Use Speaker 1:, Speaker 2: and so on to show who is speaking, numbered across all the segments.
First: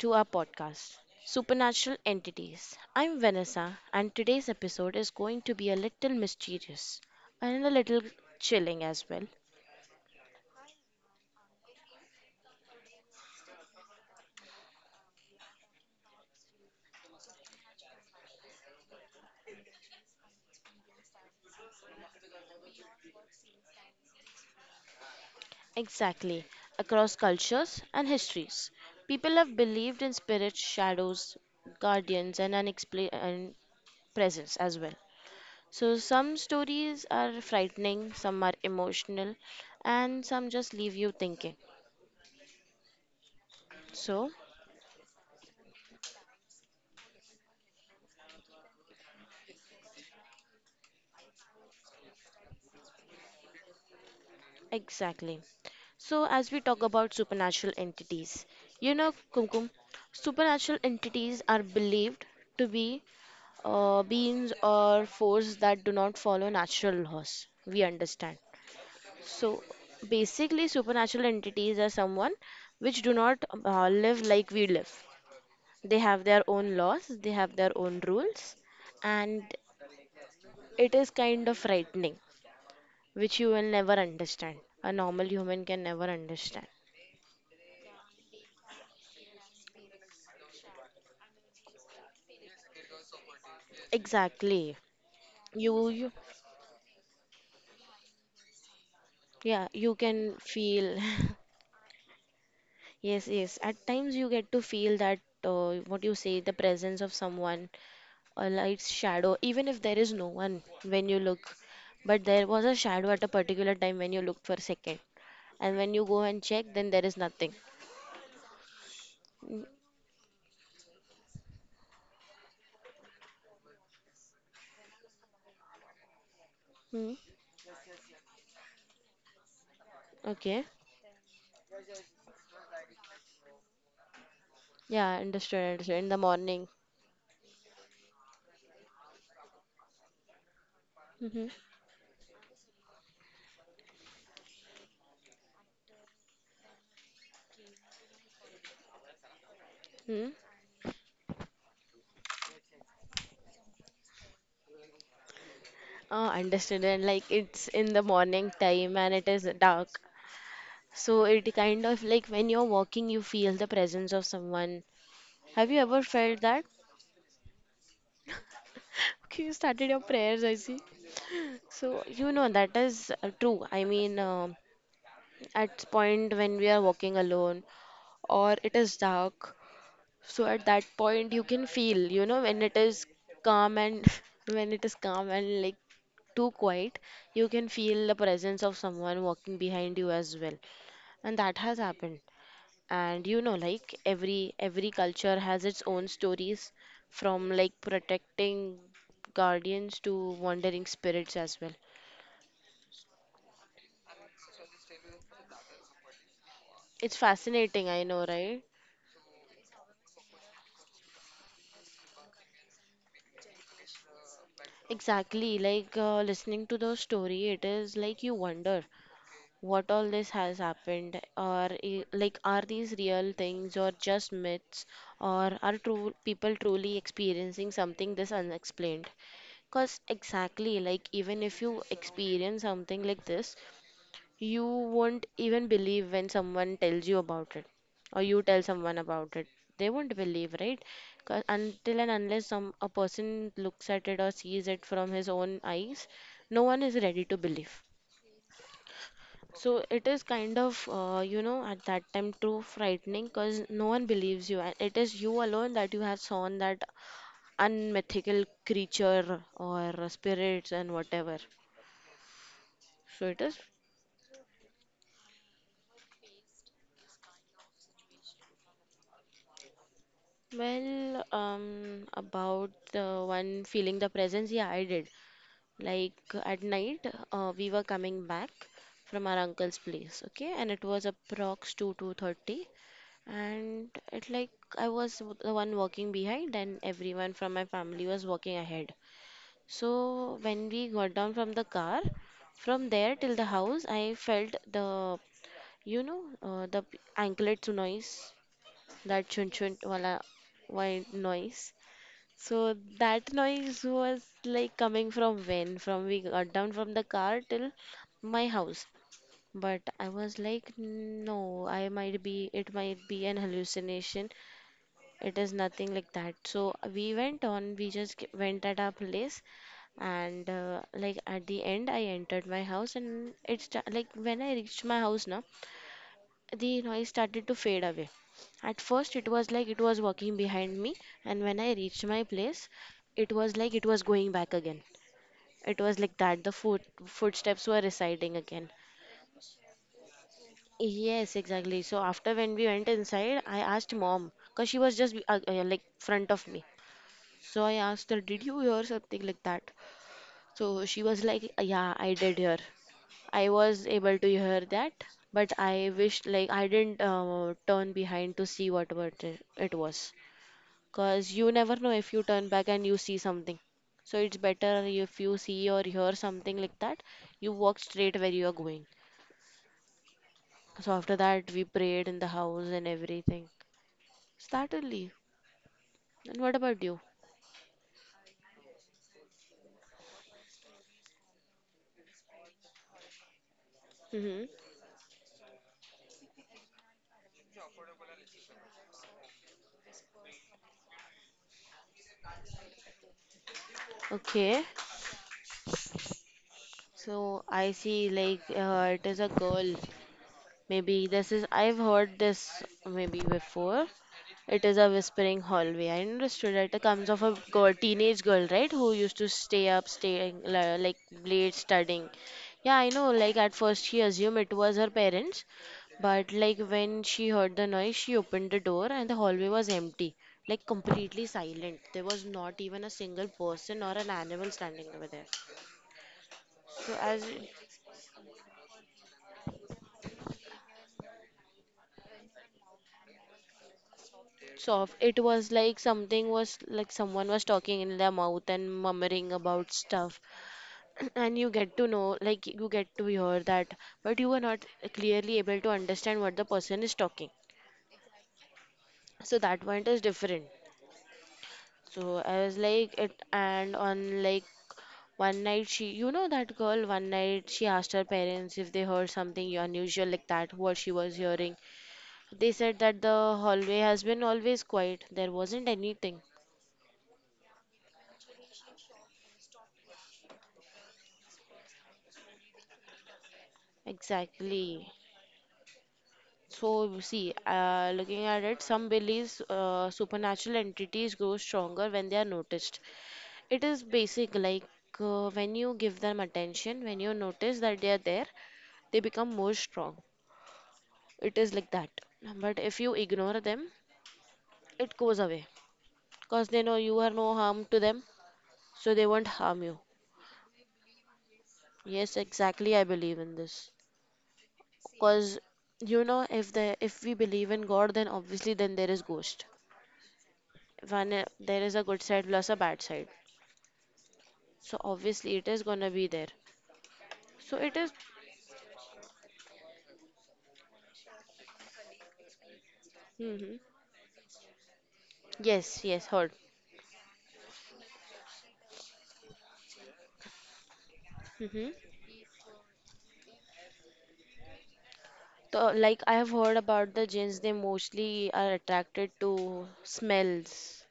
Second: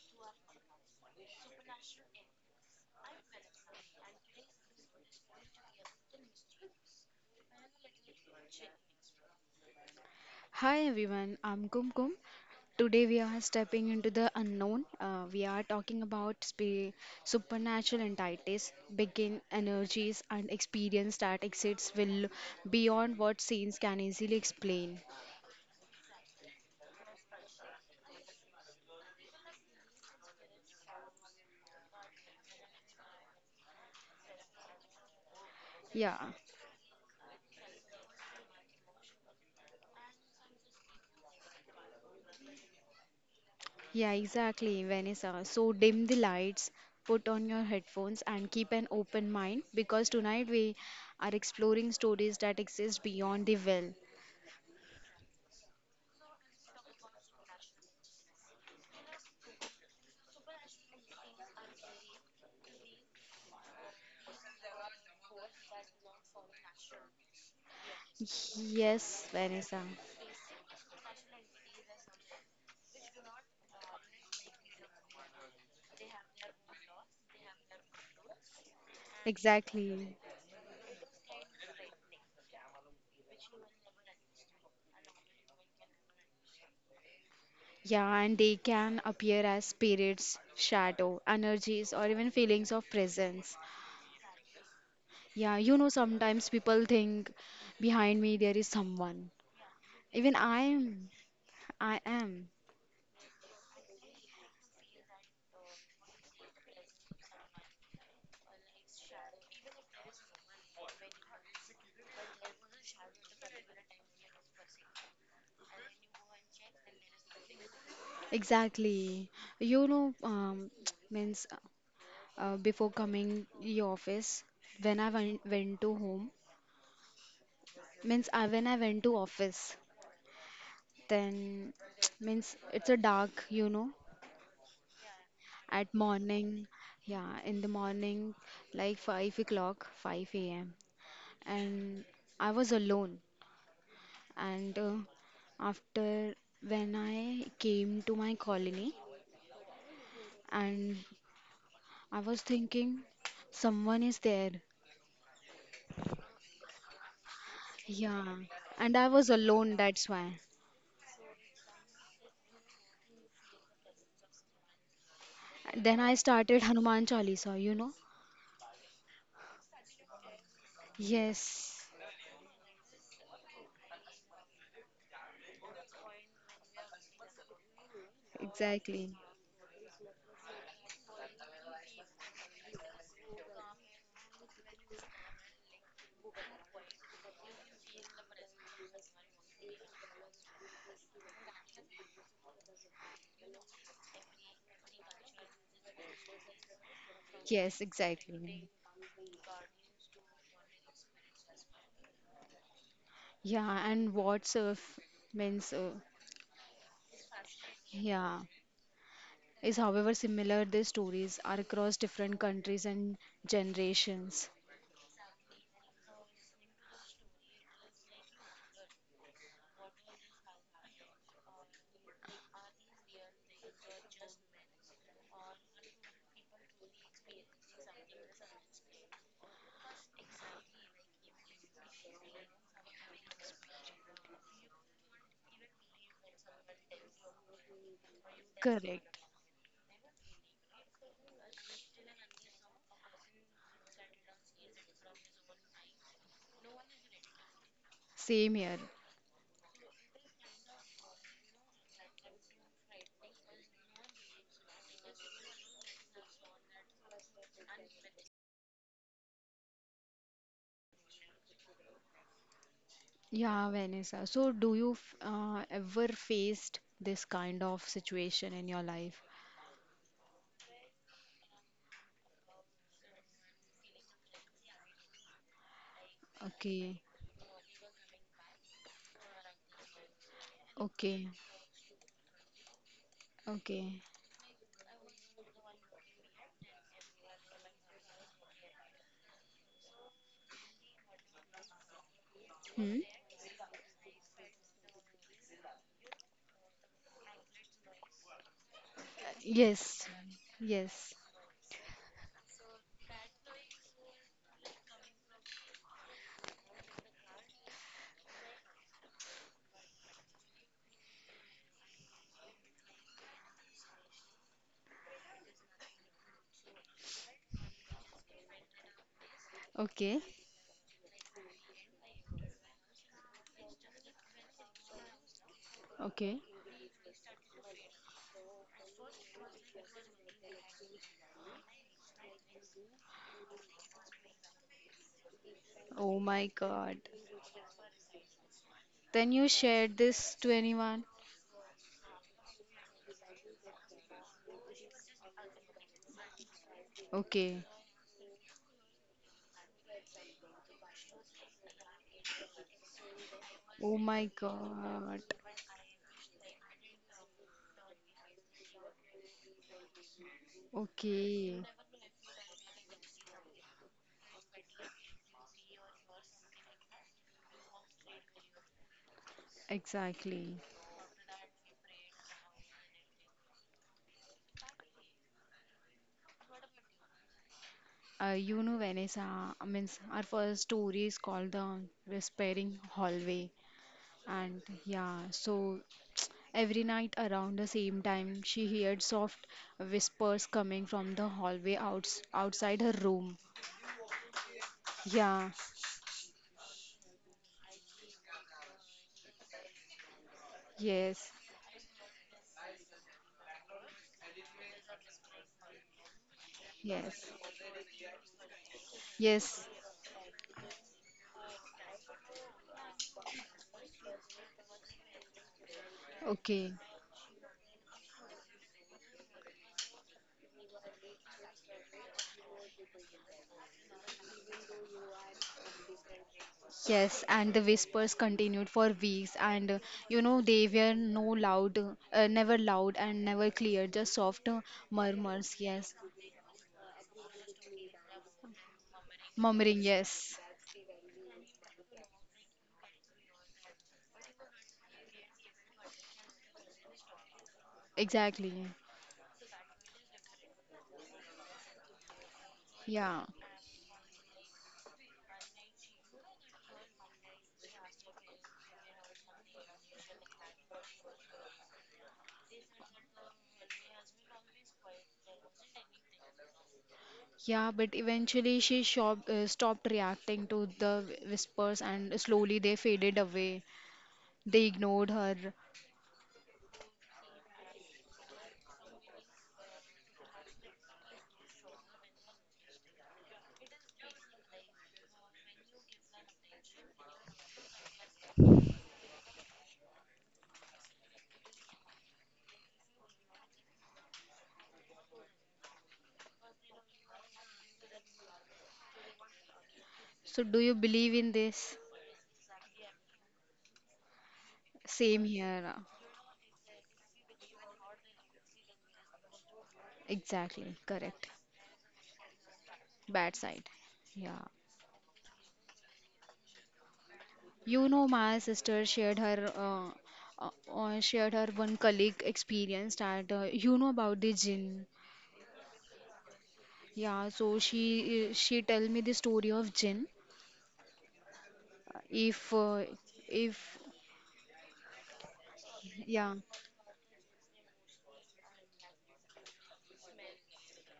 Speaker 1: to our podcast, Supernatural Entities. I'm Vanessa, and today's episode is going to be a little mysterious and a little chilling as well.
Speaker 2: Hi everyone, I'm Kum Kum. Today we are stepping into the unknown. We are talking about supernatural entities, begin energies, and experience that exists will beyond what scenes can easily explain.
Speaker 1: Exactly. Across cultures and histories, people have believed in spirits, shadows, guardians, and unexplained presence as well. So,
Speaker 2: Yeah,
Speaker 1: some stories are frightening, some are emotional, and some just leave you thinking.
Speaker 2: yeah,
Speaker 1: So,
Speaker 2: exactly, Vanessa. So dim the lights, put on your headphones, and keep an open mind because tonight we are exploring stories that exist beyond the veil.
Speaker 1: Exactly. So, as we talk about supernatural entities, Kumkum, supernatural entities are believed to be beings or forces that do not follow natural laws. We understand.
Speaker 2: Yes,
Speaker 1: So,
Speaker 2: Vanessa.
Speaker 1: basically, supernatural entities are someone which do not live like we live. They have their own laws, they have their own rules, and
Speaker 2: Exactly.
Speaker 1: it is kind of frightening, which you will never understand. A normal human can never understand.
Speaker 2: Yeah, and they can appear as spirits, shadow, energies, or even feelings of presence.
Speaker 1: Exactly.
Speaker 2: Yeah, you
Speaker 1: You,
Speaker 2: know,
Speaker 1: you,
Speaker 2: sometimes people think behind me there is someone.
Speaker 1: yeah, you
Speaker 2: Even
Speaker 1: can
Speaker 2: I
Speaker 1: feel.
Speaker 2: am. I am.
Speaker 1: Yes, yes. At times you get to feel that, what you say, the presence of someone, a light's shadow, even if there is no one when you look. But there was a shadow at a particular time when you looked for a second. And when you go and check, then there is nothing.
Speaker 2: Exactly. You know, means before coming the office, when I went to home,
Speaker 1: Mm-hmm.
Speaker 2: means I, when I went to office,
Speaker 1: Okay.
Speaker 2: then means it's a dark, you know,
Speaker 1: Yeah, understood,
Speaker 2: At
Speaker 1: understood. In the
Speaker 2: morning,
Speaker 1: morning.
Speaker 2: yeah, in the morning, like 5 o'clock, 5 a.m.
Speaker 1: Mm-hmm.
Speaker 2: And I was alone. And after when I came to my colony,
Speaker 1: Hmm.
Speaker 2: and I was thinking, someone is there.
Speaker 1: Oh, understood. And like, it's in the
Speaker 2: Yeah.
Speaker 1: morning
Speaker 2: And
Speaker 1: time
Speaker 2: I
Speaker 1: and
Speaker 2: was
Speaker 1: it is
Speaker 2: alone,
Speaker 1: dark.
Speaker 2: that's why.
Speaker 1: So it kind of like when you're walking, you feel the presence of someone. Have you
Speaker 2: Then
Speaker 1: ever
Speaker 2: I
Speaker 1: felt
Speaker 2: started
Speaker 1: that?
Speaker 2: Hanuman Chalisa, you know?
Speaker 1: Okay, you started your prayers, I see.
Speaker 2: Yes,
Speaker 1: So, that is true. I mean, at point when we are walking alone or it is
Speaker 2: exactly.
Speaker 1: dark, so at that point you can feel, when it is calm and when it is calm and like too quiet, you can feel the presence of someone walking behind you as well. And that has happened. And like, every culture has its own stories, from like
Speaker 2: Yes, exactly.
Speaker 1: protecting guardians to wandering spirits as well.
Speaker 2: Yeah, and means, uh,
Speaker 1: It's fascinating, I know,
Speaker 2: yeah.
Speaker 1: right?
Speaker 2: Is however similar their stories are across different countries and generations.
Speaker 1: Exactly, like, listening to the story, it is like you wonder what all this has happened, or like, are these real things or just myths, or are true people truly experiencing something this unexplained? Because exactly, like, even if you experience something like this, you won't even believe when someone tells you about it, or you tell someone
Speaker 2: Correct.
Speaker 1: about it. They won't believe, right? 'Cause until and unless some a person looks at it or sees it from his own eyes, no one is ready to believe.
Speaker 2: Same here.
Speaker 1: So it is kind of, at that time too frightening because no one believes you, and it is you alone that you have seen that unmythical creature or spirits and whatever. So it is.
Speaker 2: Yeah, Vanessa. So, do you ever faced this kind of situation in your life?
Speaker 1: Well, about the one feeling the presence, yeah, I did. Like, at
Speaker 2: Okay,
Speaker 1: night, we were coming back from our uncle's place, okay, and it was
Speaker 2: okay,
Speaker 1: approx two two thirty, and
Speaker 2: okay.
Speaker 1: it like, I was the one walking behind, and everyone from my family was walking ahead. So when we got down from the car, from
Speaker 2: Hmm?
Speaker 1: there till the house, I felt the, the anklet noise, that chun chun
Speaker 2: Yes,
Speaker 1: wala
Speaker 2: yes.
Speaker 1: white noise. So that noise was like coming from when? From we got down from the car till my house. But I was like, no, it might be an hallucination. It is nothing like that. So we went on, we just went at our place,
Speaker 2: Okay,
Speaker 1: and like, at the end, I entered my house, and it's like when I reached my house now,
Speaker 2: okay.
Speaker 1: the noise started to fade away. At first, it was like it was walking behind me, and when I reached my place, it was like it was going back again. It was
Speaker 2: Oh
Speaker 1: like
Speaker 2: my
Speaker 1: that the foot
Speaker 2: God.
Speaker 1: footsteps were reciting again.
Speaker 2: Then you shared this to anyone?
Speaker 1: Yes, exactly. So after when we went inside, I asked mom, cause she was just like front of me.
Speaker 2: Okay.
Speaker 1: So I asked her, "Did you hear something like that?" So she was like, "Yeah, I did hear." I was
Speaker 2: Oh my
Speaker 1: able to hear that,
Speaker 2: God.
Speaker 1: but I wished like I didn't turn behind to see what it was. Cause you
Speaker 2: Okay,
Speaker 1: never know if you turn back and you see something. So it's better if you see or hear something like that, you walk straight where you are going.
Speaker 2: exactly.
Speaker 1: So after that, we prayed in the house and everything. Startedly. And what about you?
Speaker 2: You know, Vanessa, I means our first story is called The Whispering Hallway.
Speaker 1: Hmm.
Speaker 2: And yeah, so every night around the same time, she heard soft whispers coming from the hallway outside her room.
Speaker 1: Okay.
Speaker 2: Yeah,
Speaker 1: So I see, like, it is a girl. Maybe
Speaker 2: yes,
Speaker 1: this is, I've heard this maybe before. It is a whispering hallway. I understood that it comes
Speaker 2: yes,
Speaker 1: of a girl, teenage girl, right? Who used to
Speaker 2: yes.
Speaker 1: stay up, staying like late studying. Yeah, I know. Like at first, she assumed it was her parents, but like
Speaker 2: Okay.
Speaker 1: when she heard the noise, she opened the door and the hallway was empty, like completely silent. There was not even a single person or an animal standing over there. So
Speaker 2: Yes, and the whispers continued for weeks, and you know they were no loud, never loud and never clear, just soft
Speaker 1: soft, it
Speaker 2: murmurs.
Speaker 1: was like
Speaker 2: Yes,
Speaker 1: something was like someone was talking in their mouth and murmuring about
Speaker 2: murmuring.
Speaker 1: stuff.
Speaker 2: Yes,
Speaker 1: And you get to know, like, you get to hear that, but you are not clearly able to understand what the person is talking,
Speaker 2: exactly.
Speaker 1: so that point is different. So I was like,
Speaker 2: Yeah.
Speaker 1: it. And on, like, one night she, that girl, one night she asked her parents if they heard something unusual like that, what she was hearing. They said that the hallway has been always quiet, there wasn't anything.
Speaker 2: Yeah, but eventually she stopped reacting to the whispers and slowly they faded away. They
Speaker 1: Exactly.
Speaker 2: ignored her.
Speaker 1: So, see, looking at it, some beliefs, supernatural entities grow stronger when they are noticed. It is basic, like, when you give them attention, when you notice that they are there, they become more strong. It is like that. But if you ignore them, it goes away because they know you are no harm to them, so they won't harm you.
Speaker 2: So, do you believe in this?
Speaker 1: Yes, exactly, I believe in this,
Speaker 2: Same
Speaker 1: because
Speaker 2: here.
Speaker 1: if we believe in God, then obviously then there is ghost.
Speaker 2: Exactly.
Speaker 1: One,
Speaker 2: Correct.
Speaker 1: there is a good side plus a bad side.
Speaker 2: Bad side. Yeah.
Speaker 1: So obviously it is gonna be there. So it
Speaker 2: You
Speaker 1: is.
Speaker 2: know, my sister shared her, shared her one colleague experience that
Speaker 1: Mm-hmm.
Speaker 2: you know about the jinn
Speaker 1: Yes, yes, heard.
Speaker 2: yeah so she tell me the story of jinn
Speaker 1: Mm-hmm.
Speaker 2: if uh, if
Speaker 1: So, like, I
Speaker 2: Yeah.
Speaker 1: have heard about the jinns, they mostly are attracted to smells,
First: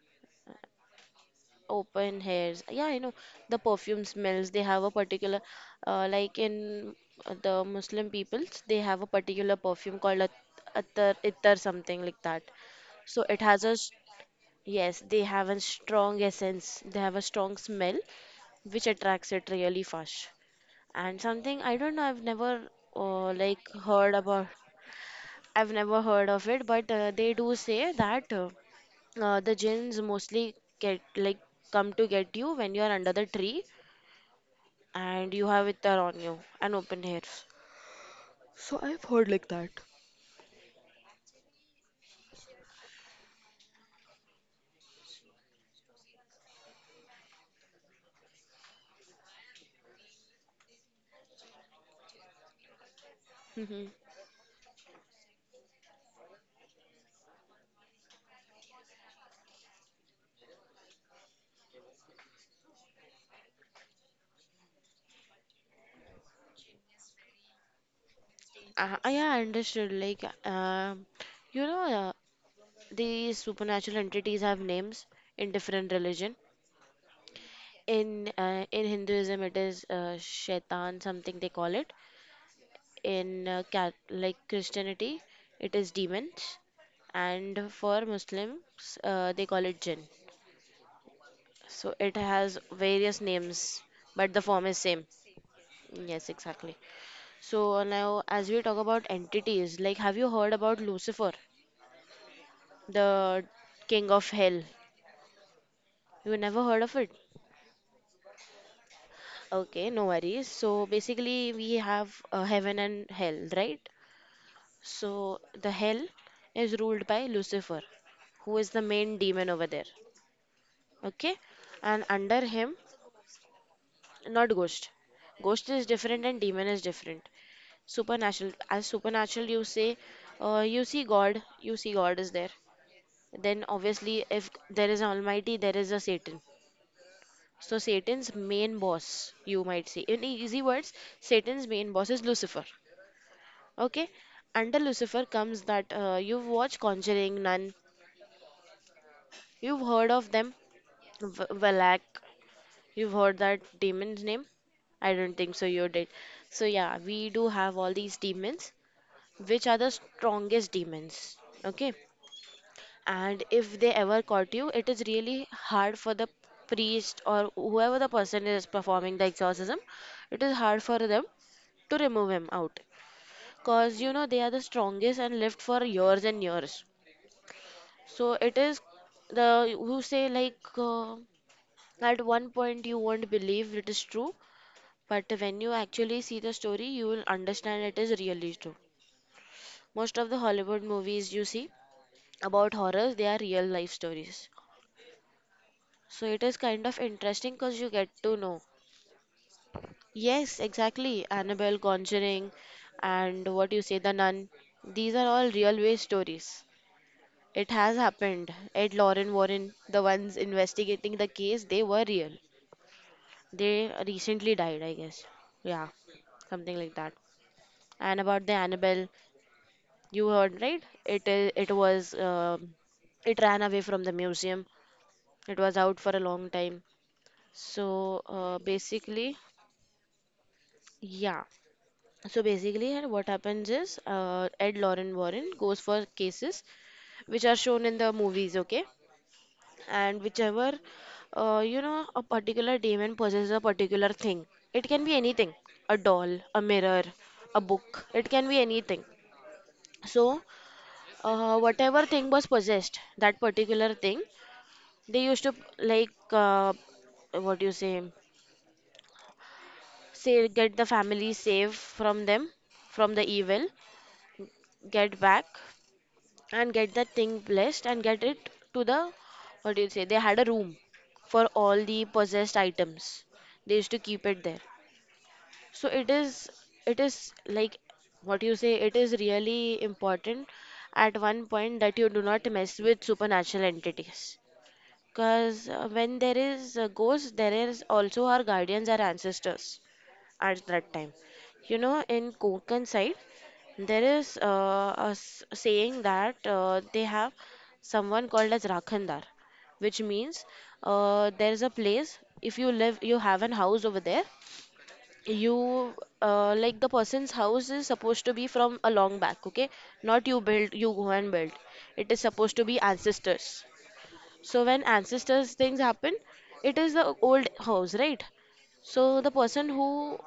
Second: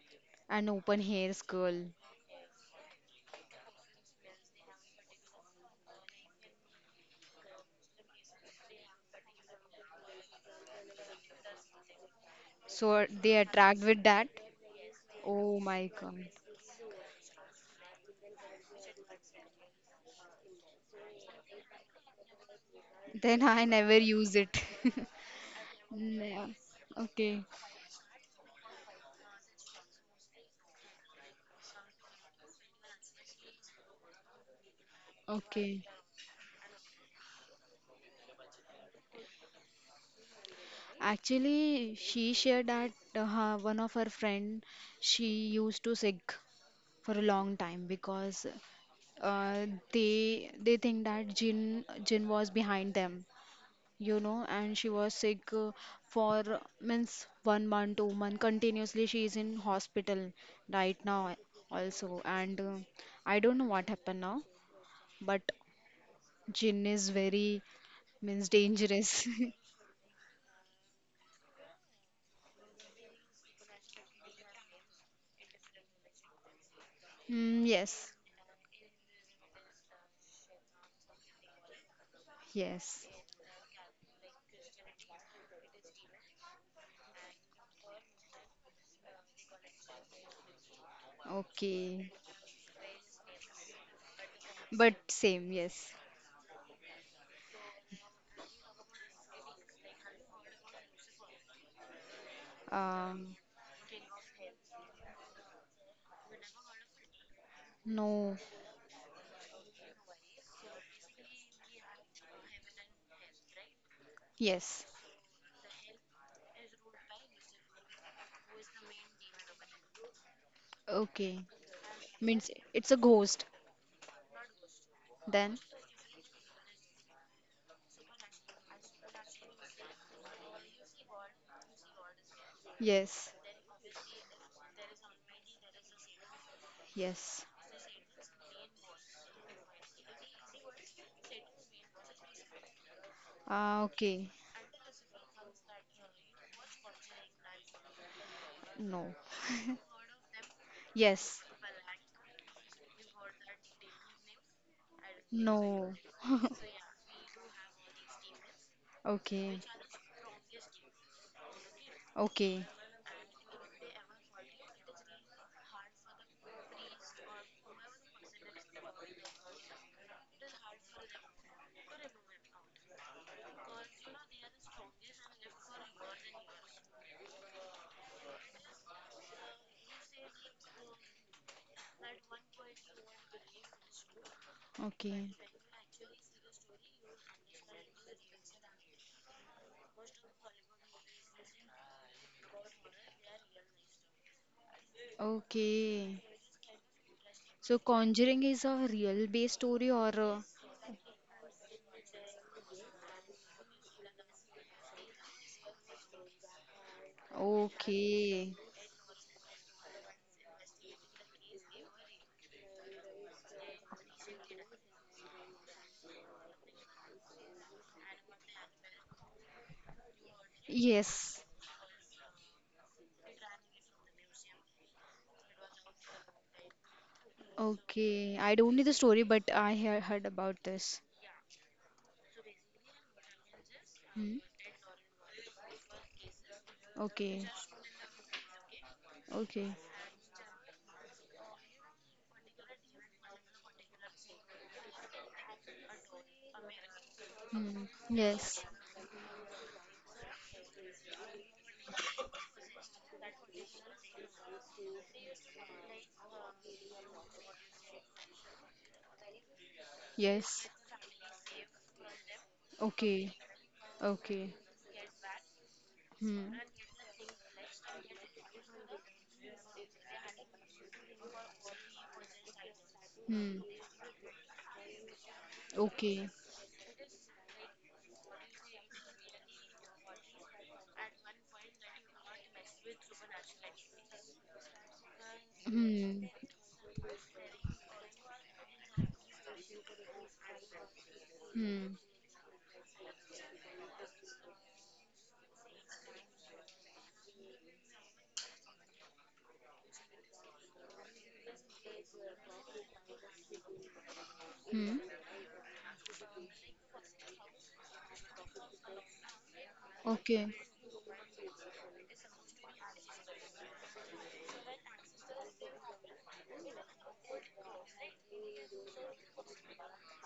Speaker 2: And open hairs girl.
Speaker 1: open hairs. Yeah, I know, the perfume smells. They have a particular, like in the Muslim peoples, they have a particular perfume called attar, ittar, something like that.
Speaker 2: So
Speaker 1: So
Speaker 2: they
Speaker 1: it has a
Speaker 2: attract
Speaker 1: s-
Speaker 2: with that.
Speaker 1: Yes, they have a
Speaker 2: Oh my god.
Speaker 1: strong essence. They have a strong smell which attracts it really fast. And something I don't know, I've never
Speaker 2: Then
Speaker 1: like
Speaker 2: I never
Speaker 1: heard
Speaker 2: use
Speaker 1: about.
Speaker 2: it.
Speaker 1: I've never heard
Speaker 2: Yeah.
Speaker 1: of it, but they
Speaker 2: Okay.
Speaker 1: do say that the jinns mostly get like come to get you when you are under the tree and you have
Speaker 2: Okay.
Speaker 1: ittar on you and open hairs. So I've heard like that.
Speaker 2: Actually, she shared that her, one of her friend she used to sick for a long time because uh, they think that Jin was behind them
Speaker 1: Mm-hmm.
Speaker 2: you know, and she was sick for means one month, two-month continuously. She is in hospital right now also, and I don't know what happened now, but gin is very means dangerous.
Speaker 1: Yeah, I understood. Like, you know, uh, these supernatural entities have names in different religion.
Speaker 2: Mm, yes,
Speaker 1: In Hinduism, it is Shaitan, something they call it.
Speaker 2: yes,
Speaker 1: In cat like Christianity, it is demons, and for Muslims, they call it jinn. So
Speaker 2: okay,
Speaker 1: it has various names, but the form is
Speaker 2: but
Speaker 1: same.
Speaker 2: same, yes.
Speaker 1: Yes, exactly. So now, as we talk about entities, like, have you heard about Lucifer,
Speaker 2: Um,
Speaker 1: the king of hell? You never heard of it?
Speaker 2: no,
Speaker 1: Okay, no worries. So basically, we have heaven and hell, right?
Speaker 2: yes,
Speaker 1: So the hell is ruled by Lucifer, who is the main demon over there. Okay,
Speaker 2: okay.
Speaker 1: and under
Speaker 2: Means
Speaker 1: him.
Speaker 2: it's a ghost
Speaker 1: Not ghost.
Speaker 2: then.
Speaker 1: Ghost is different and demon is different. Supernatural, as supernatural you say. You see, God is there,
Speaker 2: Yes,
Speaker 1: then obviously if there is an almighty, there is a Satan.
Speaker 2: yes.
Speaker 1: So Satan's main boss, you might say in easy words, Satan's main boss is Lucifer.
Speaker 2: Ah,
Speaker 1: Okay.
Speaker 2: okay,
Speaker 1: Under Lucifer comes that, you've watched Conjuring, Nun,
Speaker 2: no.
Speaker 1: you've heard of them?
Speaker 2: Yes,
Speaker 1: Valak, you've heard that demon's name? I don't think so. You
Speaker 2: no.
Speaker 1: did. So yeah, we do have all these demons,
Speaker 2: Okay.
Speaker 1: which are the strongest demons. Okay,
Speaker 2: Okay.
Speaker 1: and if they ever caught you, it is really hard for the priest or whoever the person is performing the exorcism. It is hard for them to remove him out, cause you know they are the strongest and lived for years and years. So it is the, who say, like, at one point you won't believe it is true. But
Speaker 2: Okay.
Speaker 1: when you actually see the story, you will understand it is really true. Most of the Hollywood movies you see about horrors, they are real life stories.
Speaker 2: Okay.
Speaker 1: So it is kind of interesting because
Speaker 2: So
Speaker 1: you get to
Speaker 2: Conjuring
Speaker 1: know.
Speaker 2: is a real based story or a...
Speaker 1: Yes, exactly. Annabelle, Conjuring, and what you say, The Nun. These are all real way stories. It has happened.
Speaker 2: Okay.
Speaker 1: Ed Lauren Warren, the ones investigating the case, they were real. They recently died, I guess. Yeah, something like that. And about the Annabelle. You heard, right? It
Speaker 2: Yes.
Speaker 1: is. It was, it ran away from the museum. It was out for a long time. So
Speaker 2: Okay. I don't know the story,
Speaker 1: basically,
Speaker 2: but I have heard about this.
Speaker 1: yeah. So basically, and what happens is
Speaker 2: Hmm.
Speaker 1: Ed Lauren Warren goes for cases which
Speaker 2: Okay.
Speaker 1: are shown in the movies, okay?
Speaker 2: Okay.
Speaker 1: And whichever, a particular demon possesses a particular thing. It can be anything, a doll, a mirror, a
Speaker 2: Hmm.
Speaker 1: book. It can be
Speaker 2: Yes.
Speaker 1: anything. So, whatever thing was possessed, that particular thing, they used to, like, what do you say? Say
Speaker 2: Yes.
Speaker 1: get the family safe from them, from the
Speaker 2: Okay.
Speaker 1: evil,
Speaker 2: Okay.
Speaker 1: get back
Speaker 2: Hmm.
Speaker 1: and get that thing blessed and get it to the, what do you say? They had a room for all the possessed items.
Speaker 2: Hmm.
Speaker 1: They used to keep it there. So it
Speaker 2: Okay.
Speaker 1: is it is like, what you say, it is really important at one point that you do not mess with supernatural entities. Because when
Speaker 2: Hmm.
Speaker 1: there is a ghost, there is also our guardians, our ancestors at that time. You
Speaker 2: Hmm.
Speaker 1: know, in Konkan side, there is a saying that they have someone called as Rakhandar, which means there is a place, if you live, you have an house over there,
Speaker 2: Hmm.
Speaker 1: you, like the person's house is supposed to be from a long back, okay? Not you
Speaker 2: Okay.
Speaker 1: build, you go and build. It is supposed to be ancestors. So when ancestors things happen, it is the old house, right? So the person who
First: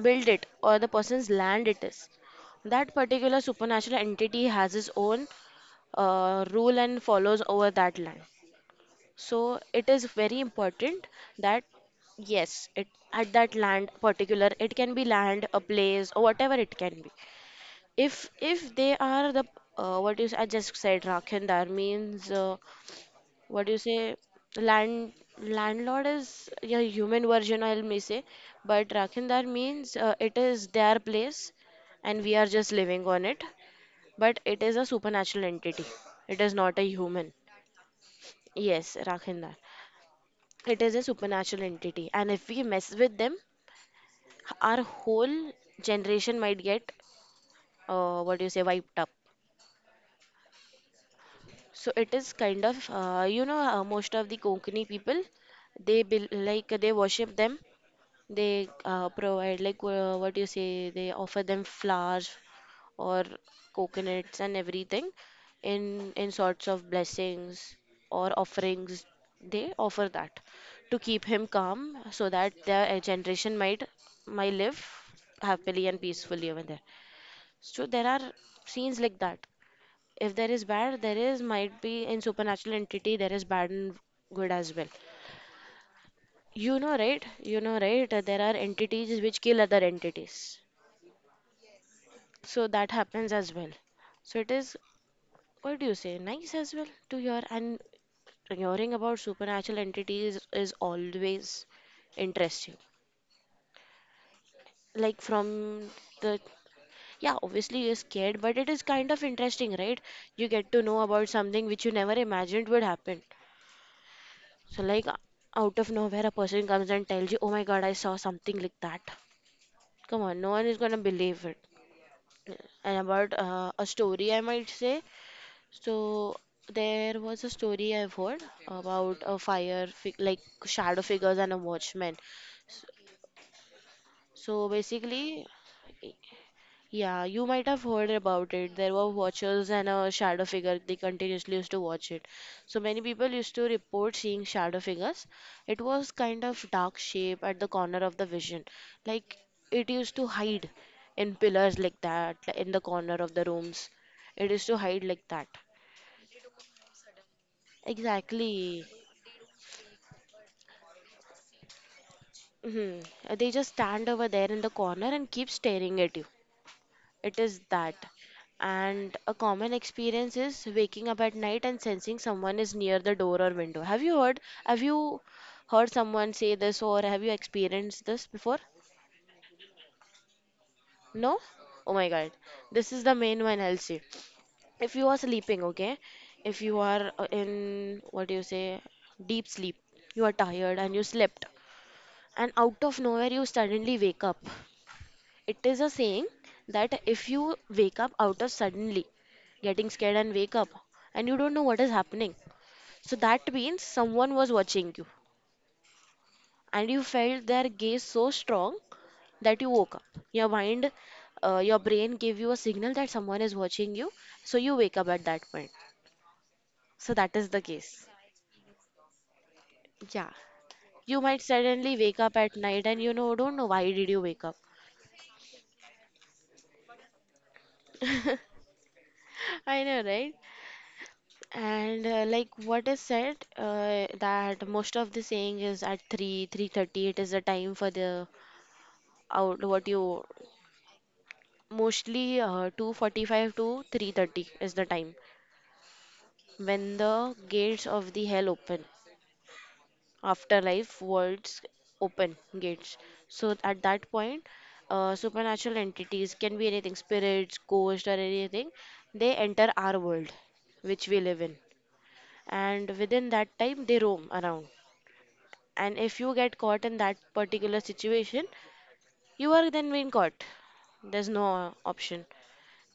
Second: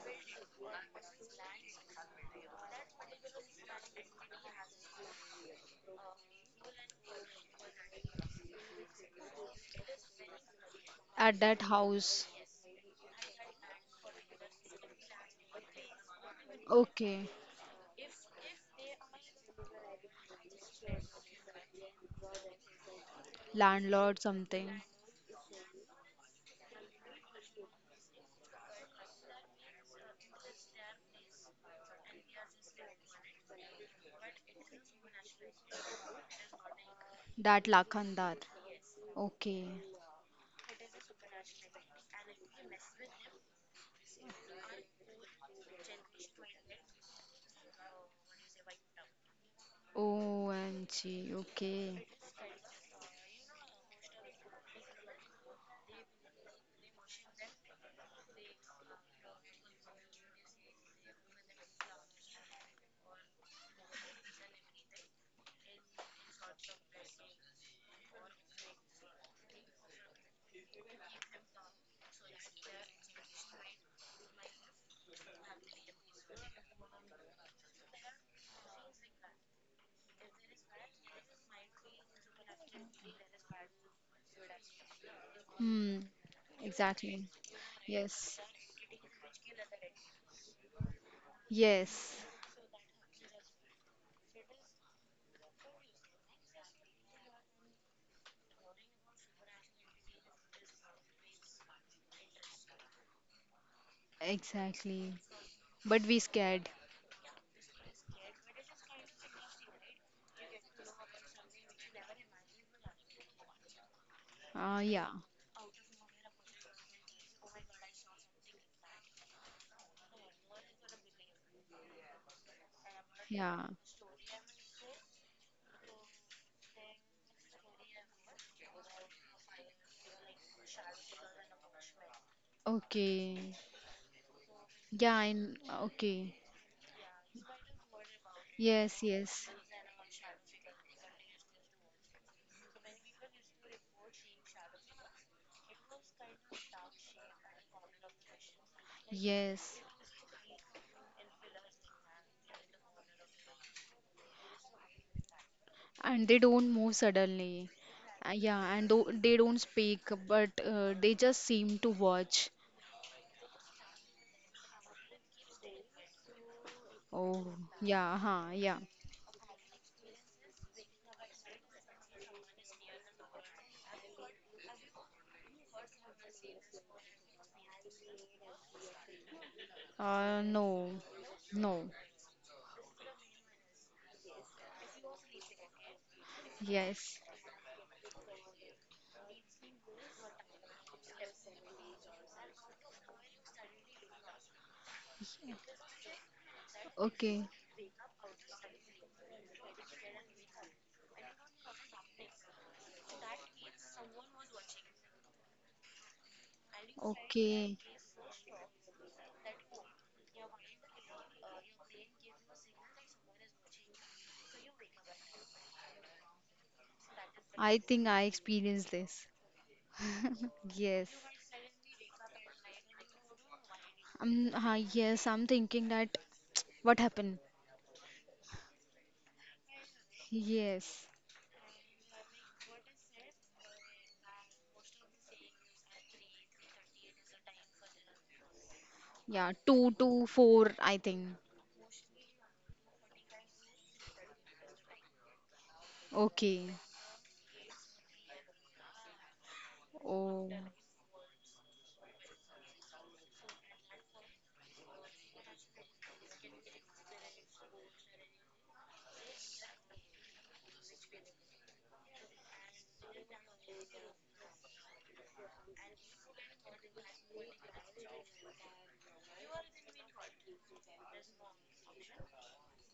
Speaker 1: built it or the person's land it is, that particular supernatural entity has its own, rule and follows over that land. So it is very important
Speaker 2: At
Speaker 1: that
Speaker 2: that house.
Speaker 1: yes, it at that land particular, it can be land, a place, or whatever it can be.
Speaker 2: Okay.
Speaker 1: If they are the, what you I just said, Rakhindar means, what do you say,
Speaker 2: Landlord something.
Speaker 1: land landlord is a human version, I'll may say, but Rakhindar means, it is their place, and we are just living on it, but it is a supernatural entity, it is not a human.
Speaker 2: That Lakhandar.
Speaker 1: Yes, Rakhindar.
Speaker 2: Okay.
Speaker 1: It is a supernatural entity, and if we mess with them, our whole generation might get, what do you say, wiped up.
Speaker 2: OMG.
Speaker 1: So
Speaker 2: Okay.
Speaker 1: it is kind of, most of the Konkani people, they bel like they worship them. They, provide, like, what you say, they offer them flowers or coconuts and everything, in sorts of blessings or offerings. They offer that to keep him calm so that their, generation might live happily and peacefully over there. So there are scenes like that. If there is bad, there is might be in supernatural entity, there is bad and good as well.
Speaker 2: Hmm.
Speaker 1: You know,
Speaker 2: Exactly.
Speaker 1: right? You know, right? There
Speaker 2: Yes.
Speaker 1: are entities which kill other entities.
Speaker 2: Yes.
Speaker 1: So that happens as well. So it is, what do you say, nice as well to hear. And hearing about supernatural entities is always interesting.
Speaker 2: Exactly.
Speaker 1: Like from
Speaker 2: But we
Speaker 1: the,
Speaker 2: scared.
Speaker 1: yeah, obviously you're scared, but it is kind of interesting, right? You get to know about something which you never imagined would happen. So, like,
Speaker 2: Yeah.
Speaker 1: out of nowhere, a person comes and tells you, oh my God, I saw something like that. Come on, no one is gonna believe it. And about,
Speaker 2: Yeah.
Speaker 1: a story, I might say. So there was a story I've heard about a fire, fi like shadow figures and a watchman.
Speaker 2: Okay.
Speaker 1: So
Speaker 2: Yeah.
Speaker 1: basically,
Speaker 2: Okay.
Speaker 1: yeah, you might have heard about it. There
Speaker 2: Yes.
Speaker 1: were
Speaker 2: Yes.
Speaker 1: watchers and a shadow figure. They continuously used to watch it. So many people used to report seeing shadow figures. It was kind of dark shape at the corner of the vision. Like
Speaker 2: Yes.
Speaker 1: it used to hide in pillars like that, like in the corner of the rooms. It used to hide like that.
Speaker 2: And they don't move suddenly. Yeah.
Speaker 1: Exactly.
Speaker 2: And do they don't speak, but they just seem to watch.
Speaker 1: Hmm. They just stand over there in the corner and keep staring at you. It
Speaker 2: Oh.
Speaker 1: is that.
Speaker 2: Yeah. Huh. Yeah.
Speaker 1: And a common experience is waking up at night and sensing someone is near the door or window. Have you heard? Have you heard someone say this or have you experienced this before?
Speaker 2: No,
Speaker 1: No?
Speaker 2: no.
Speaker 1: Oh my God. This is the main one, I'll say. If you are sleeping, okay? If you are,
Speaker 2: Yes.
Speaker 1: in, what do you say, deep sleep, you are tired and you slept, and out of nowhere you suddenly wake up. It is a saying that if
Speaker 2: Okay.
Speaker 1: you wake up out of suddenly getting scared and wake up and you don't know what is happening. So that means someone was watching you, and you felt their
Speaker 2: Okay.
Speaker 1: gaze so strong that you woke up. Your mind, your brain gave you a signal that someone is watching you, so you wake up at that point. So that is the
Speaker 2: I
Speaker 1: case.
Speaker 2: think I experienced this.
Speaker 1: Yeah,
Speaker 2: Yes.
Speaker 1: you might suddenly wake up at night, and don't know why did you wake up.
Speaker 2: Yes, I'm thinking that what happened?
Speaker 1: I know, right?
Speaker 2: Yes.
Speaker 1: And like what is said, that most of the saying is at 3, 3:30. It is the time for the
Speaker 2: Yeah,
Speaker 1: out what
Speaker 2: two
Speaker 1: you
Speaker 2: to four, I think.
Speaker 1: mostly, 2:45 to 3:30 is the time
Speaker 2: Okay.
Speaker 1: when the gates of the hell open,
Speaker 2: Oh,
Speaker 1: afterlife worlds open gates. So at that point, supernatural entities can be anything, spirits, ghosts, or anything. They enter our world, which we live in, and within that time they roam around. And if you get caught in that particular situation, you are then being caught. There's no option.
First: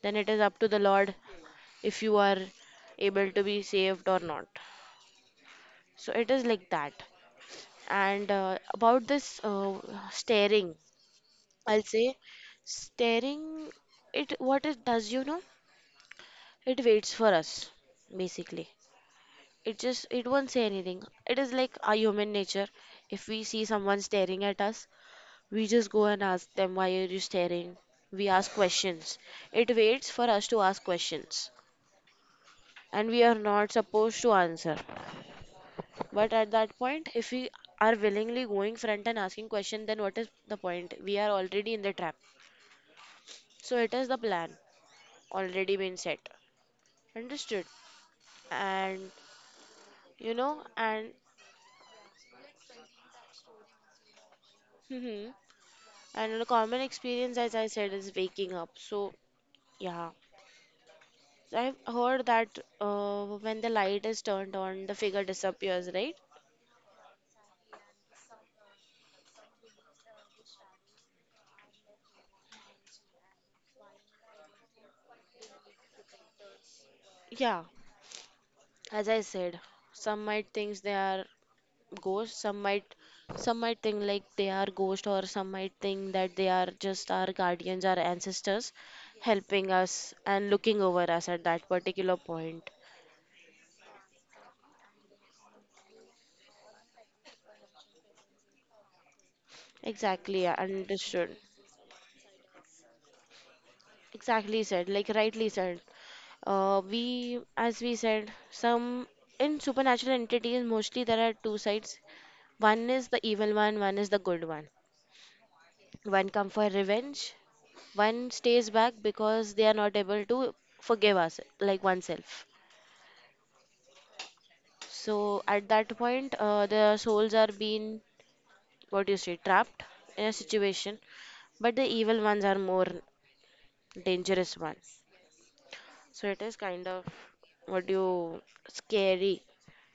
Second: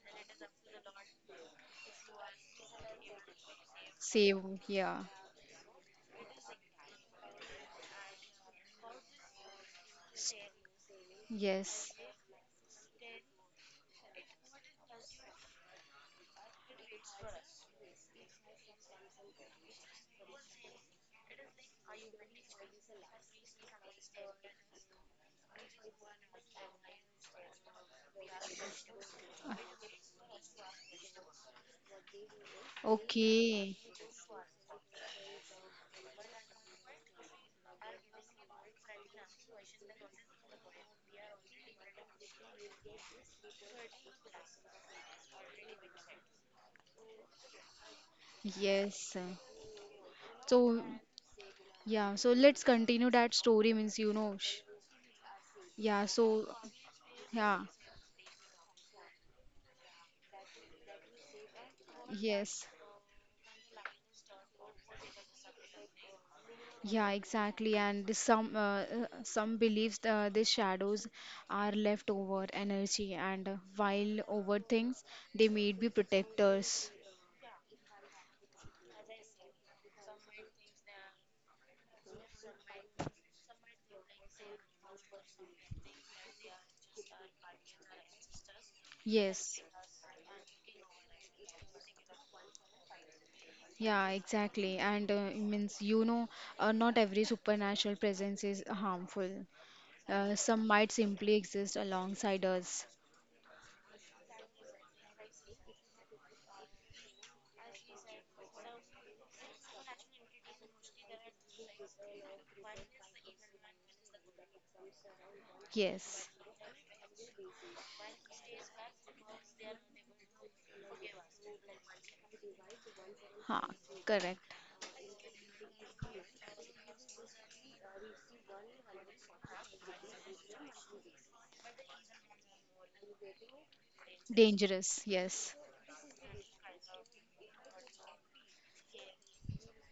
Speaker 1: Then it is up to the Lord if you are able to be saved or not.
Speaker 2: save. Yeah.
Speaker 1: So it is like that. And about this, staring, I'll
Speaker 2: Yes.
Speaker 1: say staring, it what it does, you know, it waits for us basically. It just, it won't say anything. It is like our human nature. If we see someone staring at us, we just go and ask them, why are you staring? We ask questions. It waits for us to ask questions. And we are not
Speaker 2: Okay.
Speaker 1: supposed to answer. But at that point, if we are willingly going front and asking question, then what is the point? We are already in the trap. So it is the plan already been set. Understood? And
Speaker 2: Yes.
Speaker 1: you know,
Speaker 2: So,
Speaker 1: and
Speaker 2: yeah, so let's continue that story means you know.
Speaker 1: hmm
Speaker 2: Yeah,
Speaker 1: a
Speaker 2: so,
Speaker 1: common experience, as I
Speaker 2: yeah.
Speaker 1: said, is waking up. So yeah, I've heard that
Speaker 2: Yes.
Speaker 1: when the light is turned on, the figure disappears, right?
Speaker 2: Yeah, exactly. And this some believes these shadows are leftover energy, and while over things, they may be protectors.
Speaker 1: Yeah, as I said, some might think they are ghosts, some might think like they are ghosts, or some might think that they are just our guardians, our ancestors
Speaker 2: Yes,
Speaker 1: helping us and looking over us at that particular point.
Speaker 2: yeah, exactly. And it means you know, not every supernatural presence is harmful. Uh,
Speaker 1: Exactly, yeah,
Speaker 2: some might
Speaker 1: understood.
Speaker 2: simply exist alongside us.
Speaker 1: Exactly said, like rightly said. We, as we said, some in supernatural entities, mostly there are two sides. One is the evil one, one is the good one. One
Speaker 2: Yes,
Speaker 1: come for revenge. One stays back because they are not able to forgive us, like oneself.
Speaker 2: ha, correct.
Speaker 1: So at that point, their souls are being, what do you say, trapped in a situation, but the evil ones are more dangerous ones.
Speaker 2: Dangerous. Yes,
Speaker 1: So it is kind of, what do you, scary,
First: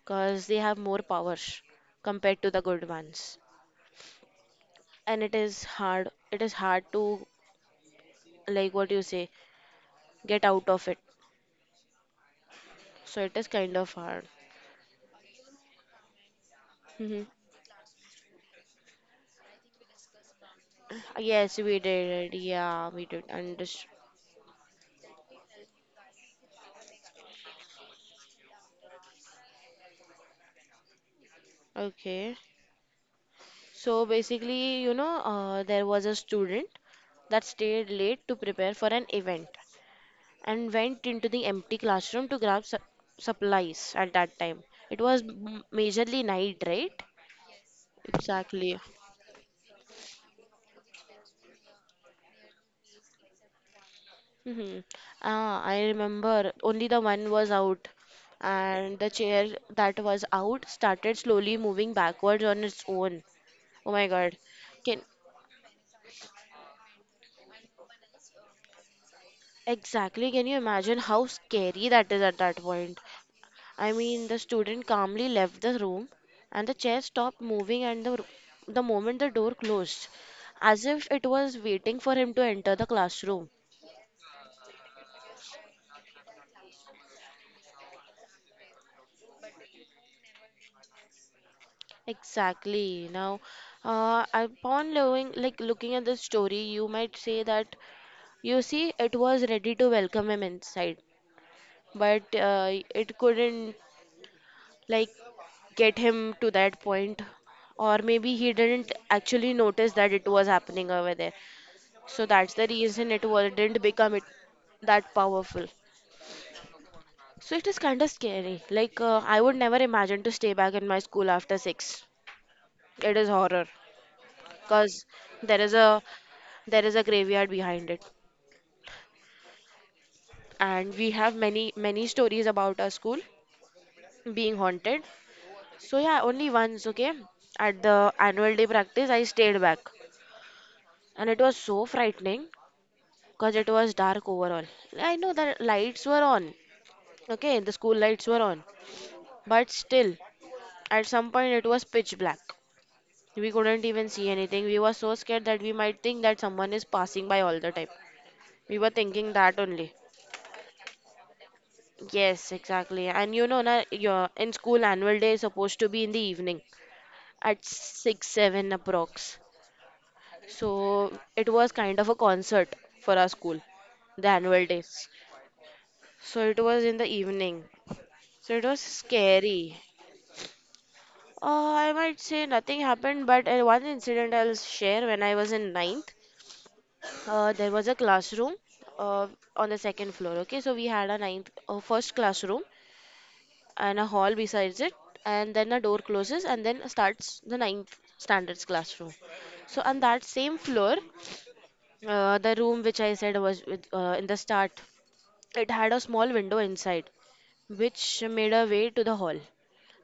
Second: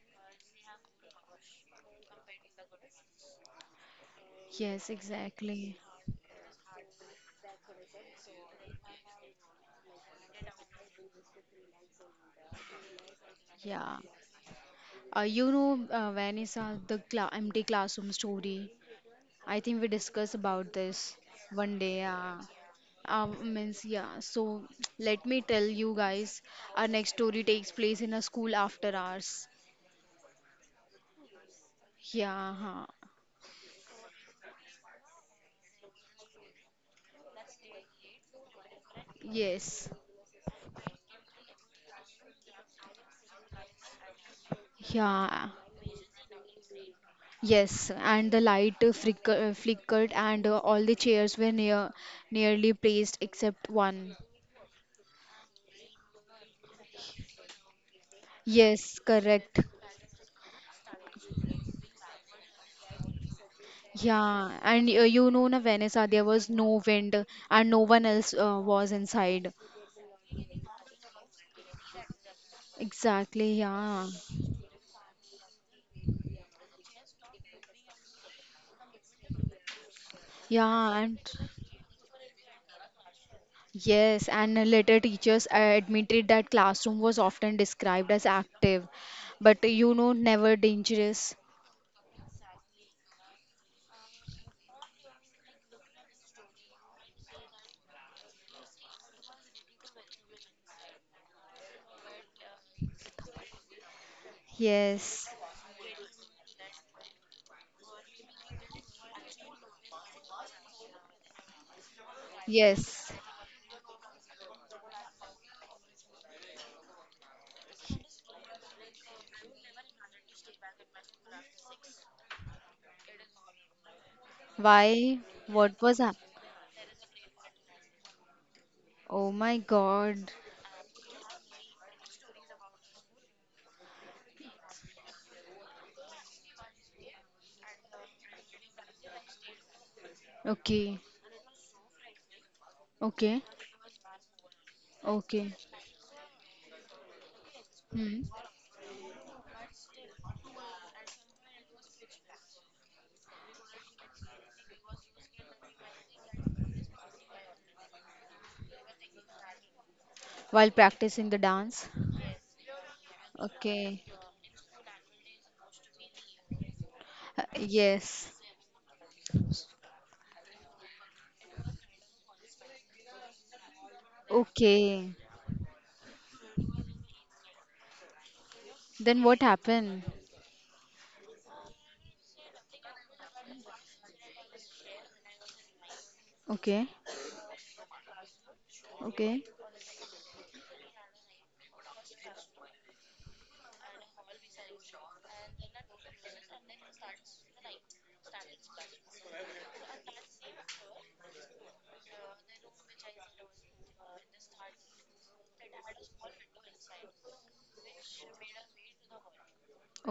Speaker 1: because they have more powers compared to the good ones.
Speaker 2: yes,
Speaker 1: And
Speaker 2: exactly.
Speaker 1: it is hard to, like what do you say, get out of it. So it is kind of
Speaker 2: Yeah.
Speaker 1: hard.
Speaker 2: You know, Vanessa, the cla empty classroom story. I think we discuss about this
Speaker 1: Yes,
Speaker 2: one
Speaker 1: we
Speaker 2: day.
Speaker 1: did. Yeah, we did.
Speaker 2: Means
Speaker 1: Understood.
Speaker 2: Yeah. So let me tell you guys. Our next story takes place in a school after hours.
Speaker 1: Okay.
Speaker 2: Yeah. Huh.
Speaker 1: So basically, there was a student that stayed late to prepare for an event
Speaker 2: Yes.
Speaker 1: and went into the empty classroom to grab su supplies at that time. It was
Speaker 2: Yeah.
Speaker 1: majorly night, right?
Speaker 2: Yes. And the
Speaker 1: Exactly.
Speaker 2: light flickered, and all the chairs were nearly placed except one.
Speaker 1: Mm-hmm. Ah, I remember only the one was out,
Speaker 2: Yes.
Speaker 1: and the chair
Speaker 2: Correct.
Speaker 1: that was out started slowly moving backwards on its own. Oh my God.
Speaker 2: Yeah, and
Speaker 1: Can
Speaker 2: you know, na Vanessa, there was no wind and no one else was inside.
Speaker 1: Exactly. Can you imagine how scary that is at that point?
Speaker 2: Exactly,
Speaker 1: I
Speaker 2: yeah.
Speaker 1: mean, the student calmly left the room, and the chair stopped moving, and the moment the door closed, as
Speaker 2: Yeah,
Speaker 1: if
Speaker 2: and
Speaker 1: it was waiting for him to enter the classroom.
Speaker 2: yes, and later teachers admitted that classroom was often described as active, but you know, never dangerous.
Speaker 1: Exactly. Now, upon looking, like looking at this story, you might say that you see it was ready to welcome him inside, but it couldn't like
Speaker 2: Yes,
Speaker 1: get him to that point, or maybe he didn't actually notice that it was happening over there, so that's the
Speaker 2: yes.
Speaker 1: reason it was, didn't become it that powerful. So it is kind of scary. Like, I would never imagine to stay back in my school after 6. It is horror because
Speaker 2: Why?
Speaker 1: there
Speaker 2: What
Speaker 1: is a
Speaker 2: was up?
Speaker 1: there is a graveyard behind it,
Speaker 2: Oh my God.
Speaker 1: and we have many many stories about our school being haunted. So yeah, only once, okay, at the annual day practice I stayed back,
Speaker 2: Okay,
Speaker 1: and it was so frightening
Speaker 2: okay,
Speaker 1: because it was dark overall. I know
Speaker 2: okay.
Speaker 1: that lights were on, okay, the school
Speaker 2: Hmm.
Speaker 1: lights were on, but still, at some point, it was pitch black. We couldn't even see anything. We were so scared that we might think that someone is passing by all the time. We were thinking that only.
Speaker 2: While practicing the dance.
Speaker 1: Yes, exactly. And you know, na,
Speaker 2: Okay.
Speaker 1: your in school annual day is supposed to be in the evening at
Speaker 2: Yes.
Speaker 1: 6 7 approx. So it was kind of a concert for our school, the annual days.
Speaker 2: Okay.
Speaker 1: So it was in the evening. So it was
Speaker 2: Then what
Speaker 1: scary.
Speaker 2: happened?
Speaker 1: I might say nothing happened, but one incident I'll share when I was in ninth.
Speaker 2: Okay,
Speaker 1: There was a classroom uh,
Speaker 2: okay,
Speaker 1: on the second floor. Okay, so we had a ninth first classroom and a hall besides it, and then a door closes and then starts the ninth standards classroom. So on that same floor, the room which I said was with, in the start, it had a small window inside, which made a way to the hall.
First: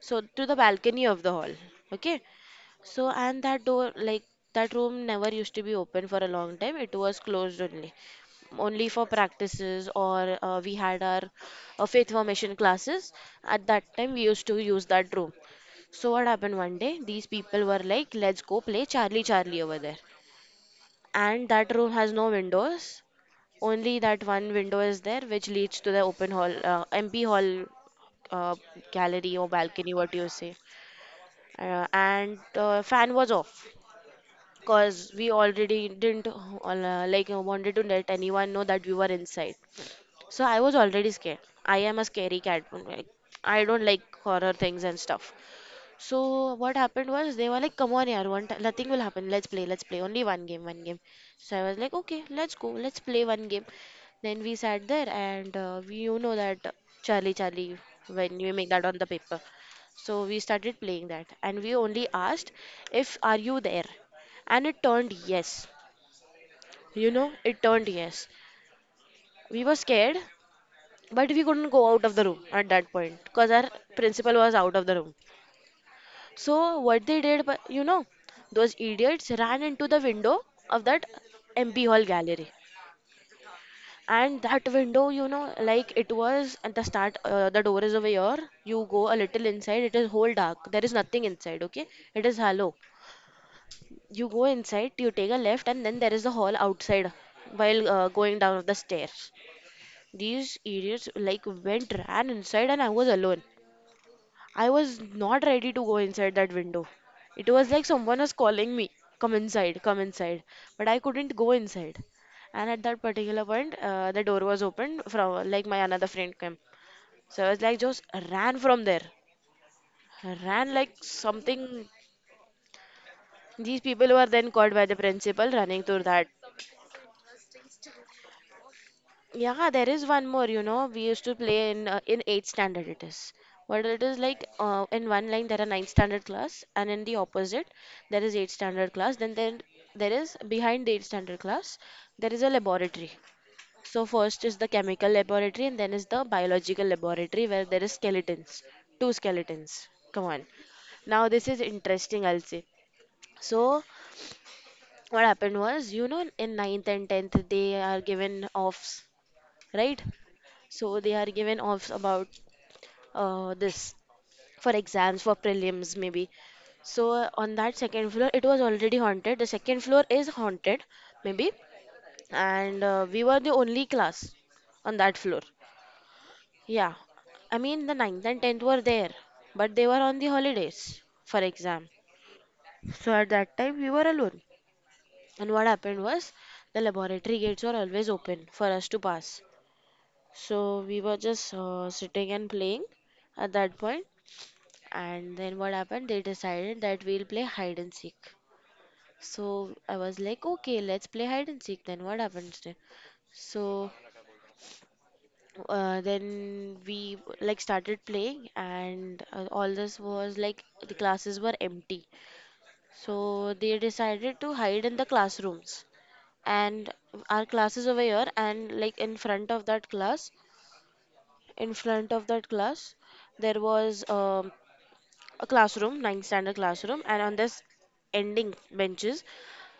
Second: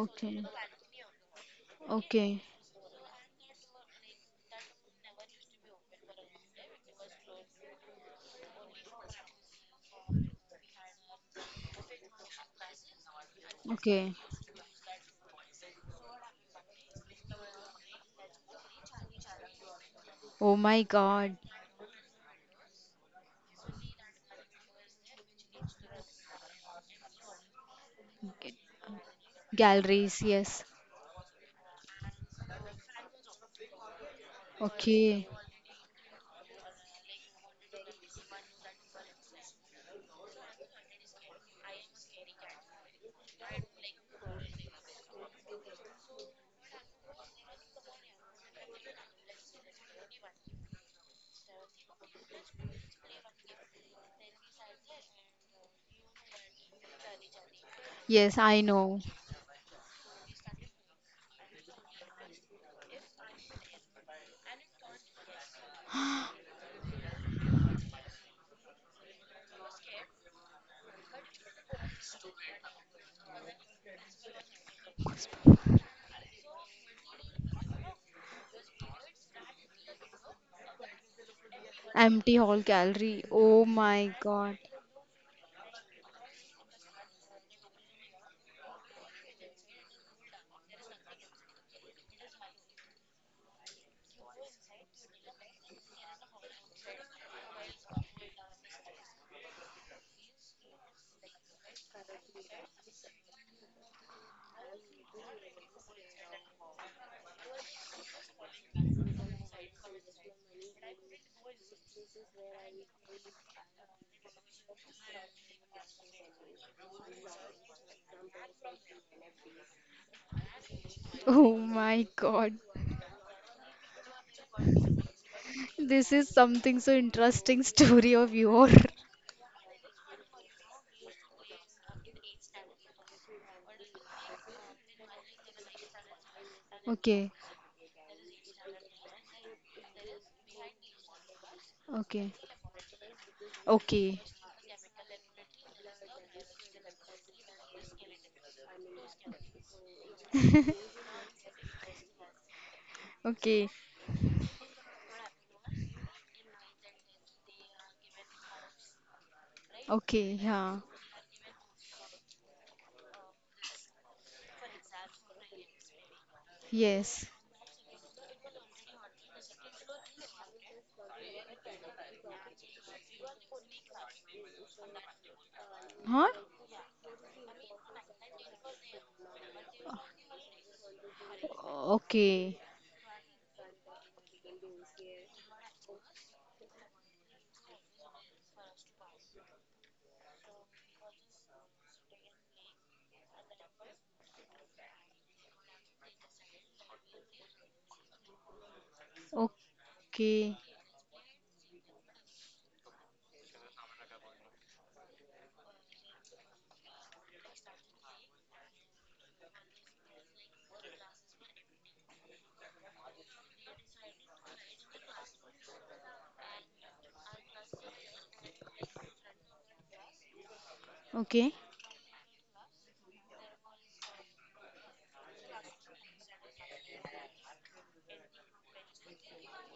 Speaker 1: So to the balcony of the hall. Okay,
Speaker 2: okay,
Speaker 1: so, and that door, like that room never used to be open for a long time. It was only for practices or we had our faith formation classes. At that time,
Speaker 2: okay.
Speaker 1: we used to use that room. So, what happened one day? These people were like, let's go play Charlie Charlie over there.
Speaker 2: Oh my God.
Speaker 1: And that room has no windows. Only that one window is there, which leads to the open hall, MP hall uh,
Speaker 2: G-
Speaker 1: gallery or balcony, what do
Speaker 2: Galleries,
Speaker 1: you say?
Speaker 2: yes.
Speaker 1: And fan was off, cause we
Speaker 2: Okay.
Speaker 1: already didn't like wanted to let anyone know that we were inside. So I was already scared. I am a scary cat, like, I don't like horror things and stuff. So what happened was they were like, "Come on, yaar, one time, nothing will happen. Let's play, let's play. Only one game, one game." So I was like, "Okay, let's go, let's play one game." Then we sat there, and you know that Charlie, Charlie, when
Speaker 2: Yes,
Speaker 1: you
Speaker 2: I
Speaker 1: make that on
Speaker 2: know.
Speaker 1: the paper. So we started playing that, and we only asked if are you there, and it turned yes. You know, it turned yes. We were scared, but we couldn't go out of the room at that point because our principal was out of the room. So what they did, but you know, those idiots ran into the window of that MP Hall
Speaker 2: Empty
Speaker 1: gallery.
Speaker 2: hall gallery. Oh my
Speaker 1: And
Speaker 2: God.
Speaker 1: that window, you know, like it was at the start, the door is over here. You go a little inside, it is whole dark. There is nothing inside, okay? It is hollow. You go inside, you take a left, and then there is the hall outside while going down the stairs. These idiots like went, ran inside, and I was alone. I was not ready to go inside that window. It was like someone was calling me, come inside, come inside. But I couldn't go inside. And at that particular point, the door was opened from like my another friend came. So I was like just ran from there. Ran like
Speaker 2: Oh
Speaker 1: something.
Speaker 2: my God.
Speaker 1: These people were then caught by the principal running through
Speaker 2: This
Speaker 1: that.
Speaker 2: is something so interesting story of your.
Speaker 1: Yeah, there is one more, you know, we used to play in eighth standard it is. But it is like in one line there are ninth standard class and in the
Speaker 2: Okay.
Speaker 1: opposite there is eighth standard class. Then there is behind the eighth standard class there
Speaker 2: Okay.
Speaker 1: is a laboratory. So
Speaker 2: Okay.
Speaker 1: first is the chemical laboratory and then is the biological laboratory where there is skeletons, two skeletons. Come on. Now this is interesting, I'll say.
Speaker 2: Okay.
Speaker 1: So what happened was, you know, in ninth and tenth they are given offs, right?
Speaker 2: Okay. Yeah.
Speaker 1: So they are given off about this for exams, for prelims maybe. So
Speaker 2: Yes.
Speaker 1: on that second floor, it was already haunted. The second floor is haunted maybe, and we were the only class on that floor.
Speaker 2: Huh?
Speaker 1: Yeah, I mean the ninth and tenth were there, but they were on the holidays for exam.
Speaker 2: Okay.
Speaker 1: So at that time we were alone. And what happened was the laboratory gates were always open for us to pass. So we were just sitting and playing at that point. And then what happened? They decided that we'll play hide and seek. So I was like,
Speaker 2: Okay.
Speaker 1: okay, let's play hide and seek. Then what happens then? So then we like started playing, and all this was like the classes were empty. So they decided to hide in the classrooms, and our classes over here, and like
Speaker 2: Okay.
Speaker 1: in front of that class, there was a classroom, ninth standard classroom, and on this ending benches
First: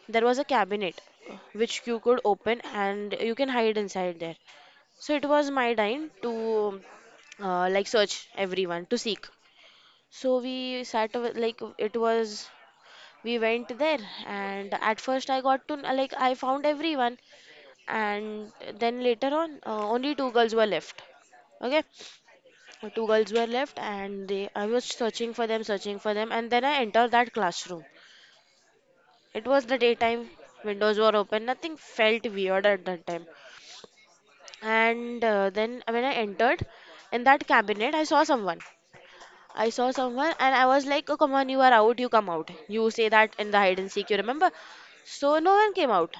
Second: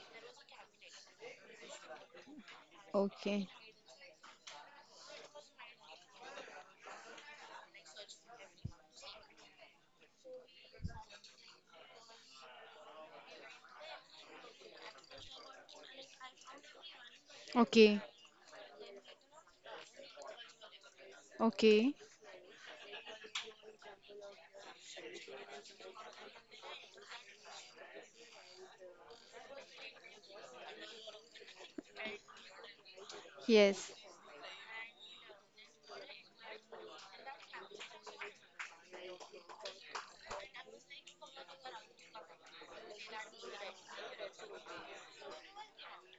Speaker 1: there was a cabinet which you could open and you
Speaker 2: Okay.
Speaker 1: can hide inside there. So it was my time to like search everyone to seek. So like it was we went there and at first I got to like I found everyone
Speaker 2: Okay.
Speaker 1: and then later on only two girls were left. Okay,
Speaker 2: Okay.
Speaker 1: two girls were left and they I was searching for them and then I entered that classroom. It was the daytime, windows were open, nothing felt weird at that time,
Speaker 2: Yes.
Speaker 1: and then when I entered in that cabinet I saw someone and I was like, oh come on, you are out, you come out, you say that in the hide and seek, you remember? So no one came out,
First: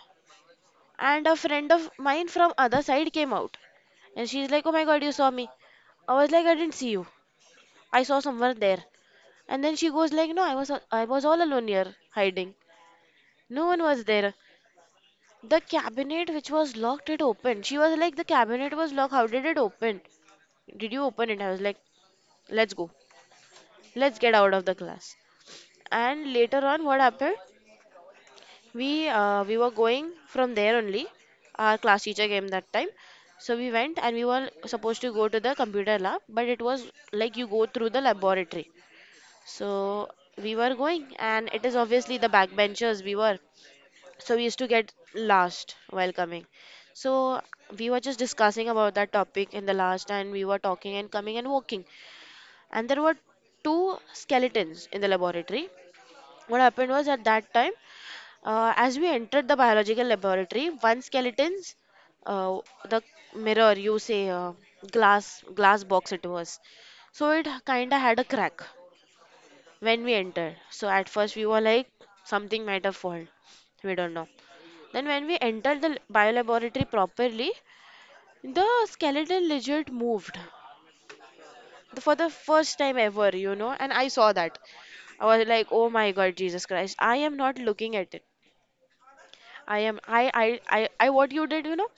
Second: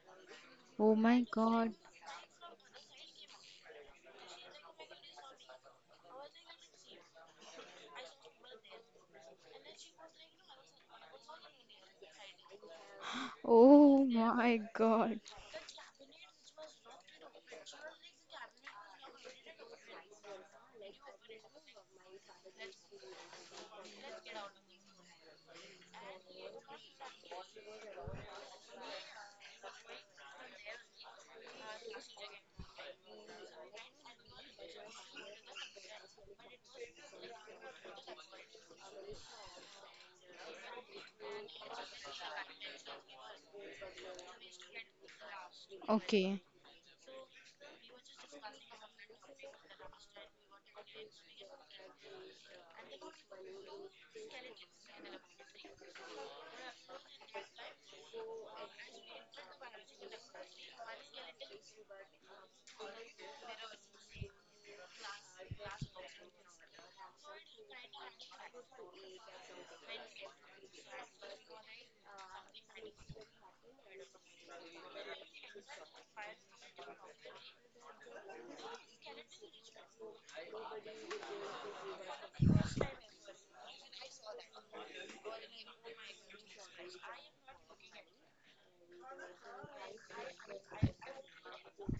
Speaker 2: Oh my
Speaker 1: and a friend
Speaker 2: God.
Speaker 1: of mine from other side came out, and she's like, oh my god, you saw me. I was like, I didn't see you, I saw someone there. And then she goes like, no, I was all alone here hiding. No one was
Speaker 2: Oh
Speaker 1: there.
Speaker 2: my God.
Speaker 1: The cabinet which was locked, it opened. She was like, the cabinet was locked. How did it open? Did you open it? I was like, let's go. Let's get out of the class. And later on, what happened? We were going from there only. Our class teacher came that time. So we went and we were supposed to go to the computer lab, but it was like you go through the laboratory. So we were going, and it is obviously the backbenchers we were. So we used to get lost while
Speaker 2: Okay.
Speaker 1: coming. So we were just discussing about that topic in the last and we were talking and coming and walking, and there were two skeletons in the laboratory. What happened was at that time, as we entered the biological laboratory, one skeleton's uh, the mirror you say, glass box it was, so it kind of had a crack when we entered. So at first we were like something might have fallen, we don't know. Then, when we entered the biolaboratory properly, the skeleton legit moved. For the first time ever, you know. And I saw that. I was like, "Oh my God, Jesus Christ! I am not looking at it. I am. I. I. I. I. What you did, you know?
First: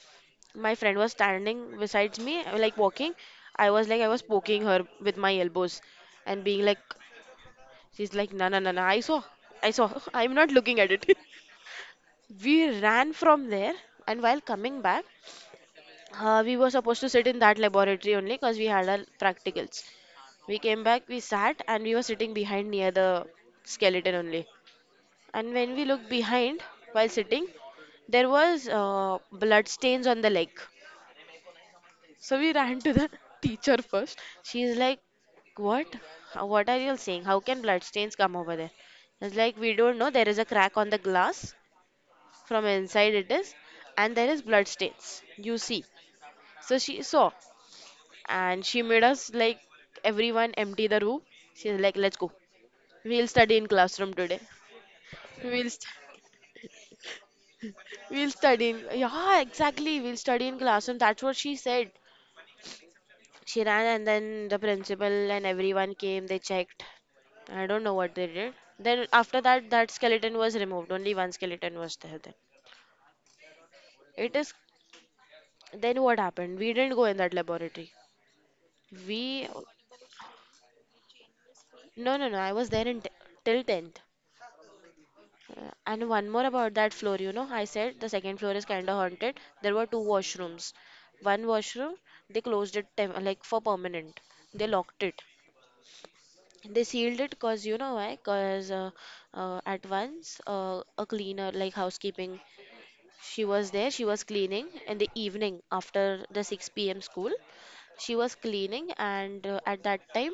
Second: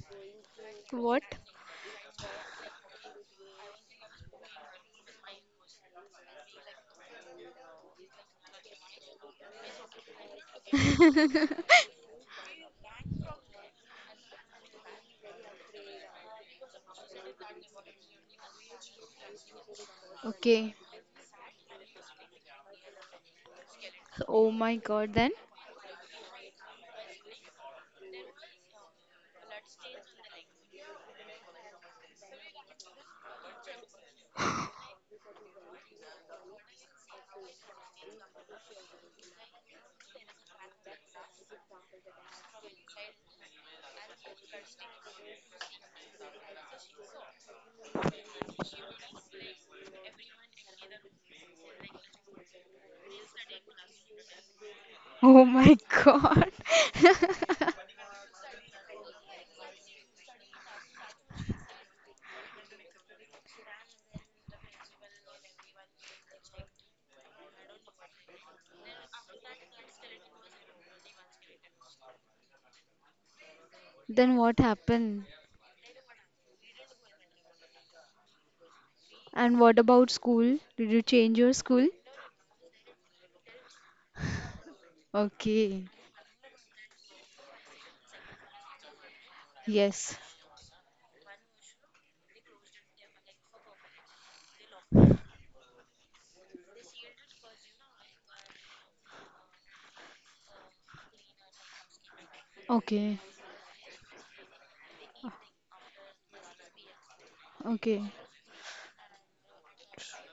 Speaker 1: My friend was
Speaker 2: What?
Speaker 1: standing besides me, like walking. I was like, I was poking her with my elbows, and being like, she's like, no, no, no, no. I saw. I saw. I'm not looking at it. We ran from there, and while coming back, we were supposed to sit in that laboratory only because we had our practicals. We
Speaker 2: Okay.
Speaker 1: came back, we sat, and we were sitting behind near the skeleton only.
Speaker 2: Oh my god, then?
Speaker 1: And when we looked behind while sitting, there was blood stains on the leg. So we ran to the teacher first. She is like, "What? How- What are you all saying? How can blood stains come over there?" It's like we don't know. There is a crack on the glass from inside it is, and there is blood stains. You see. So she saw, and she made us like everyone empty the room. She's like, let's go, we'll study in classroom today.
Speaker 2: Oh
Speaker 1: we'll
Speaker 2: my
Speaker 1: st-
Speaker 2: God.
Speaker 1: we'll study in, yeah exactly, we'll study in classroom, that's what she said. She ran and then the principal and everyone came, they checked, I don't know what they did. Then after that, that skeleton was removed, only one skeleton was there then.
Speaker 2: Then
Speaker 1: It is,
Speaker 2: what happened?
Speaker 1: then what happened, we didn't go in that laboratory. We,
Speaker 2: And what about school? Did you change your school?
Speaker 1: no no no, I was there in till 10th. Yeah,
Speaker 2: Okay.
Speaker 1: and one more about that floor, you know, I said the second floor is kind of haunted. There were two
Speaker 2: Yes.
Speaker 1: washrooms. One washroom, they closed it tem like for permanent. They locked it. They sealed it because you know why? Because at once a cleaner, like housekeeping,
Speaker 2: Okay.
Speaker 1: she was there. She was cleaning in the evening after the 6 p.m. school.
Speaker 2: Okay.
Speaker 1: She was cleaning, and at that time,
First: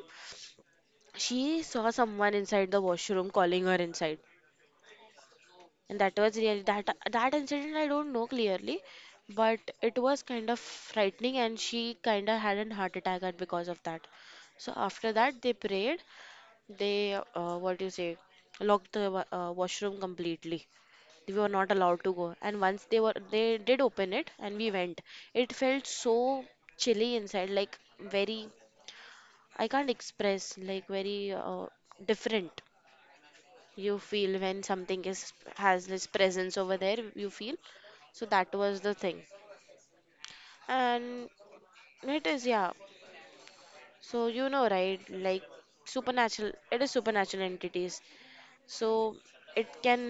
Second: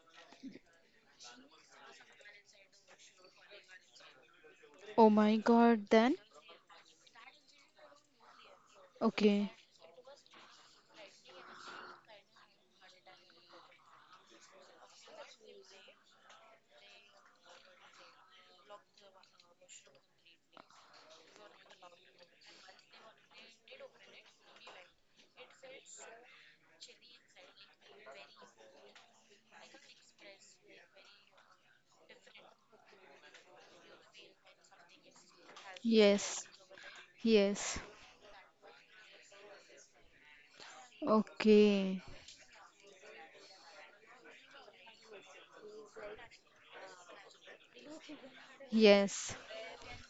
Speaker 1: she saw someone inside the washroom calling her inside.
Speaker 2: Oh my God.
Speaker 1: And
Speaker 2: Then.
Speaker 1: that was really that incident. I don't know clearly,
Speaker 2: Okay.
Speaker 1: but it was kind of frightening and she kind of had a heart attack and because of that. So after that they prayed, they what do you say, locked the washroom completely. We were not allowed to go. And once they did open it and we went. It felt so chilly inside, like very, I can't express, like very different, you feel when something is has this
Speaker 2: Yes.
Speaker 1: presence over there, you feel.
Speaker 2: Yes.
Speaker 1: So that was the thing. And
Speaker 2: Okay.
Speaker 1: it is, yeah, so you know, right, like supernatural, it is supernatural entities. So
Speaker 2: Yes.
Speaker 1: it can,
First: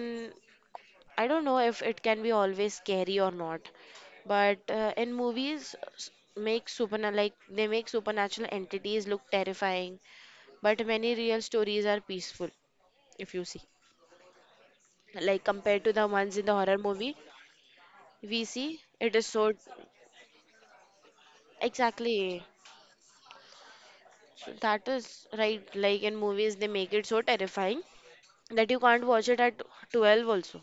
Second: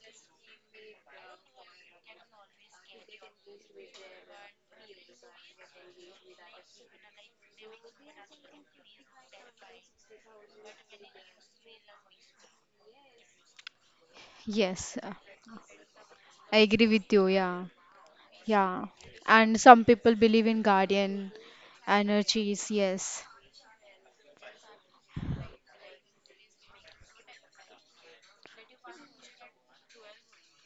Speaker 1: I don't know if it can be always scary or not, but in movies, make super like they make supernatural entities look terrifying, but many real stories are peaceful, if you see,
Speaker 2: Yes. uh,
Speaker 1: like compared to the ones in the
Speaker 2: I
Speaker 1: horror
Speaker 2: agree with
Speaker 1: movie.
Speaker 2: you. Yeah.
Speaker 1: We see
Speaker 2: Yeah,
Speaker 1: it is so,
Speaker 2: and some people believe in guardian
Speaker 1: exactly,
Speaker 2: energies, yes.
Speaker 1: so that is right. Like in movies, they make it so terrifying that you can't watch it at 12 also.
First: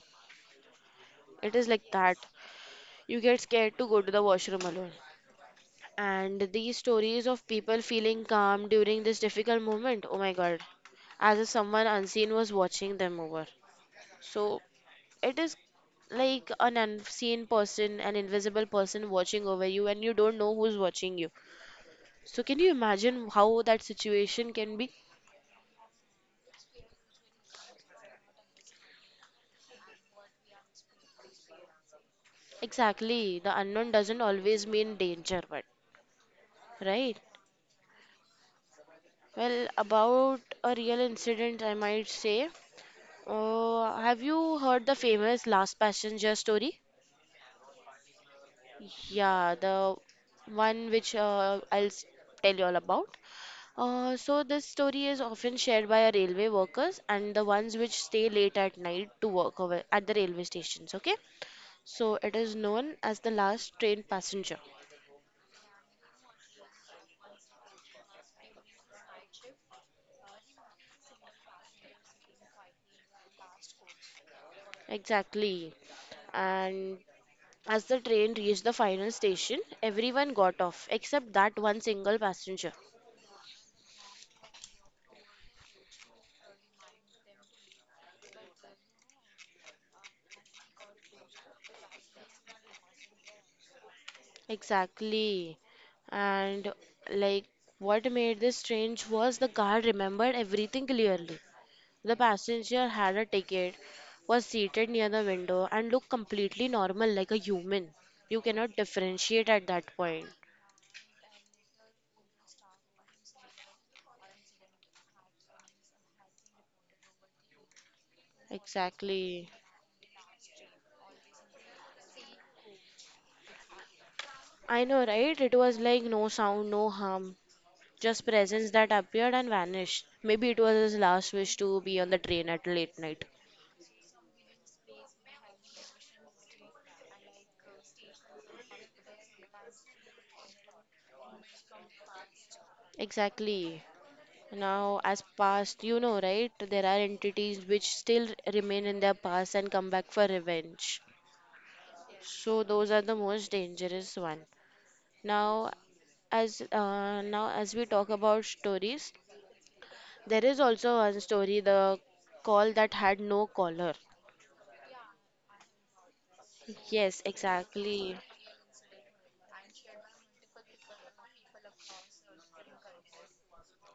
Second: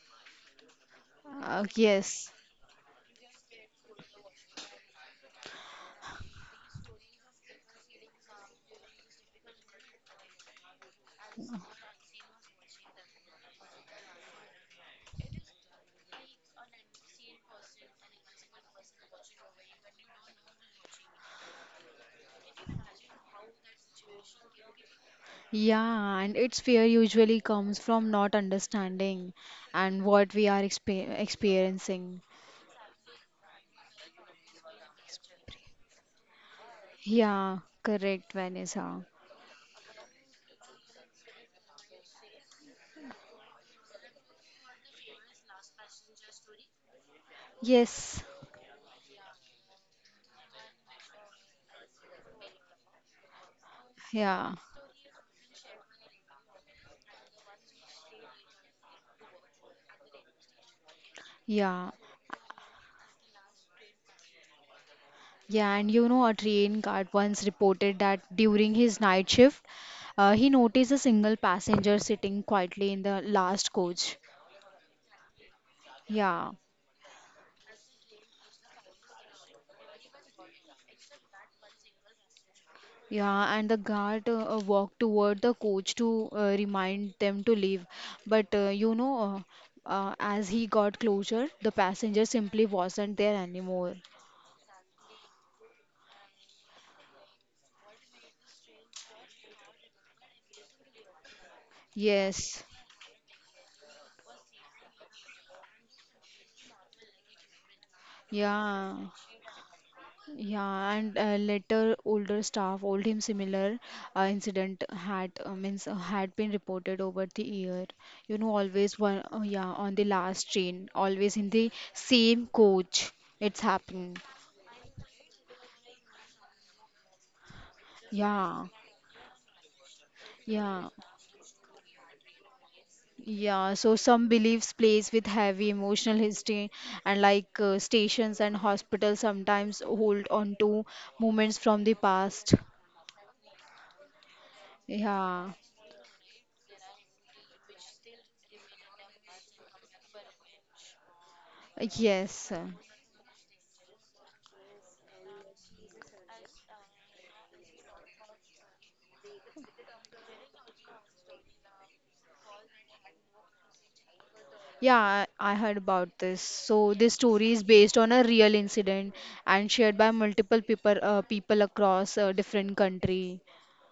Speaker 1: It is like that.
Speaker 2: Yes.
Speaker 1: You get scared to go to the washroom alone. And these stories of people feeling calm during this difficult moment, oh my God, as if someone unseen was watching them over. So it is like an unseen person, an invisible person watching over you, and you don't know who's watching you. So, can you imagine how that situation can be?
Speaker 2: Yeah, and its fear usually comes from not understanding and what we are experiencing.
Speaker 1: Exactly, the unknown doesn't always mean danger, but right?
Speaker 2: Yeah, correct, Vanessa.
Speaker 1: Well, about a real incident, I might say. Have you heard the famous Last Passenger story?
Speaker 2: Yes,
Speaker 1: Yeah, the one which tell you all about. So
Speaker 2: yeah,
Speaker 1: this story is often shared by our railway workers and the ones which stay late at night to work over at the railway stations. Okay,
Speaker 2: yeah,
Speaker 1: so it is known as the last train passenger.
Speaker 2: yeah. And you know, a train guard once reported that during his night shift, he noticed a single passenger sitting quietly in the last coach.
Speaker 1: Exactly.
Speaker 2: Yeah.
Speaker 1: And as the train reached the final station, everyone got off except that one single passenger.
Speaker 2: Yeah, and the guard walked toward the coach to remind them to leave. But as he got closer, the passenger simply wasn't there anymore.
Speaker 1: Exactly. And, like, what made this strange was the guard remembered everything clearly. The
Speaker 2: Yes,
Speaker 1: passenger had a ticket, was seated near the window, and looked completely normal like a human. You cannot
Speaker 2: yeah,
Speaker 1: differentiate at that point.
Speaker 2: yeah, and later older staff told him similar incident had means had been reported over the year. You know, always one,
Speaker 1: Exactly.
Speaker 2: yeah, on the last train, always in the same coach, it's happened.
Speaker 1: I know, right? It was like no sound, no harm. Just
Speaker 2: Yeah,
Speaker 1: presence that appeared and vanished. Maybe it was
Speaker 2: yeah.
Speaker 1: his last wish to be on the train at late night.
Speaker 2: Yeah, so some beliefs plays with heavy emotional history and like stations and hospitals sometimes hold on to moments from the past.
Speaker 1: Exactly. Now, as
Speaker 2: Yeah,
Speaker 1: past, you know, right? There are entities which still remain in their past and come back for revenge.
Speaker 2: yes.
Speaker 1: So those are the most dangerous one. Now, as we talk about stories, there is also one story, the call that had no caller.
Speaker 2: Yeah, I heard about this. So this
Speaker 1: Yes,
Speaker 2: story is based on
Speaker 1: exactly.
Speaker 2: a real incident and shared by multiple people people across different country.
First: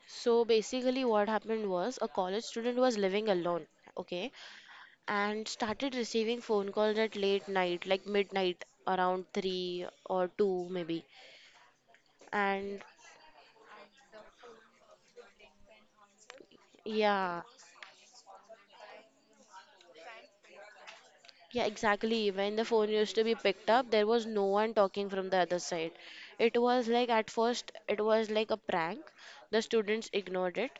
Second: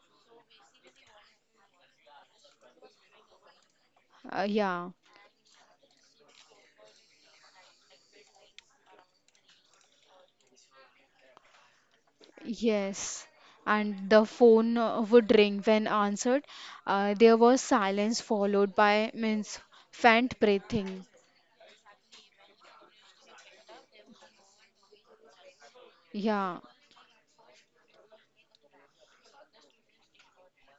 Speaker 1: So basically, what happened was a college student was living alone, okay,
Speaker 2: Yeah.
Speaker 1: and started receiving phone calls at late night, like midnight, around 3 or 2 maybe. And
Speaker 2: Yes, and the phone would ring when answered. There
Speaker 1: yeah,
Speaker 2: was silence followed by means faint breathing.
Speaker 1: yeah, exactly. When the phone used to be picked up, there was no one talking from the other side. It
Speaker 2: Yeah,
Speaker 1: was like at first, it was like a prank. The students ignored it,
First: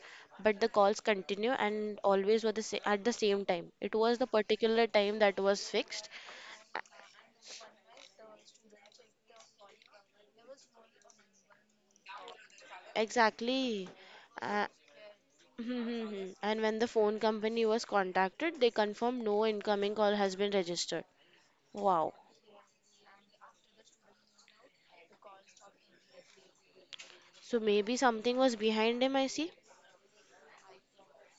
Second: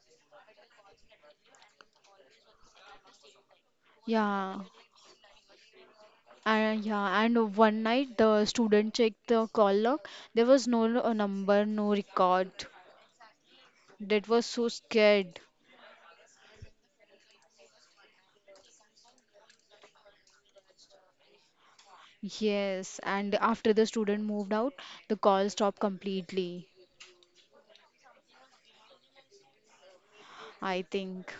Speaker 1: but the calls continue and always were the at the same time. It was the
Speaker 2: yeah,
Speaker 1: particular time that was fixed.
Speaker 2: yeah, and one night the student checked the call log. There was no number, no record.
Speaker 1: Exactly.
Speaker 2: That was
Speaker 1: Uh,
Speaker 2: so scared.
Speaker 1: and when the phone company was contacted, they confirmed no incoming call has been registered. Wow.
Speaker 2: Yes, and after the student moved out, the call stopped completely,
Speaker 1: So maybe something was behind him, I see.
Speaker 2: I think.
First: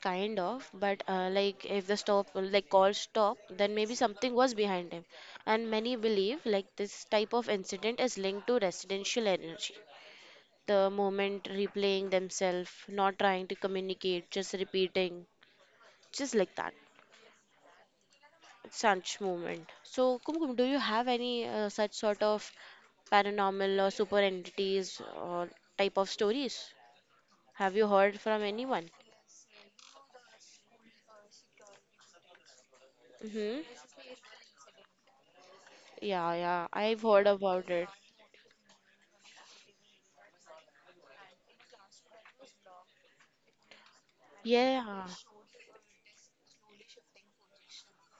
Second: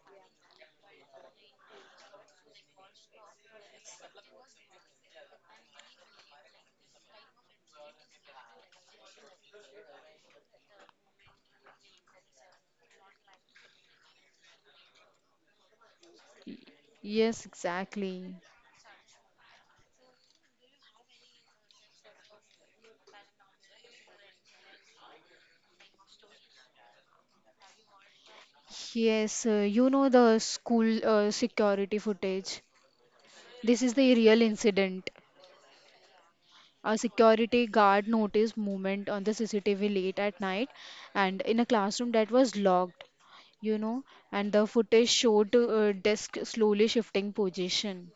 Speaker 1: Kind of, but like if the stop, like call stop, then maybe something was behind him. And many believe like this type of incident is linked to residential energy. The moment replaying themselves, not trying to communicate, just repeating, just like that.
Speaker 2: Yes, exactly.
Speaker 1: Such movement. So, Kumkum, do you have any such sort of paranormal or super entities or type of stories? Have you heard from anyone?
Speaker 2: Yes, you know the school security footage. This
Speaker 1: Mm-hmm.
Speaker 2: is the real incident.
Speaker 1: Yeah, yeah,
Speaker 2: A
Speaker 1: I've heard
Speaker 2: security
Speaker 1: about it.
Speaker 2: guard noticed movement on the CCTV late at night and in a classroom that was locked, you know, and the
Speaker 1: Yeah.
Speaker 2: footage showed desk slowly shifting position.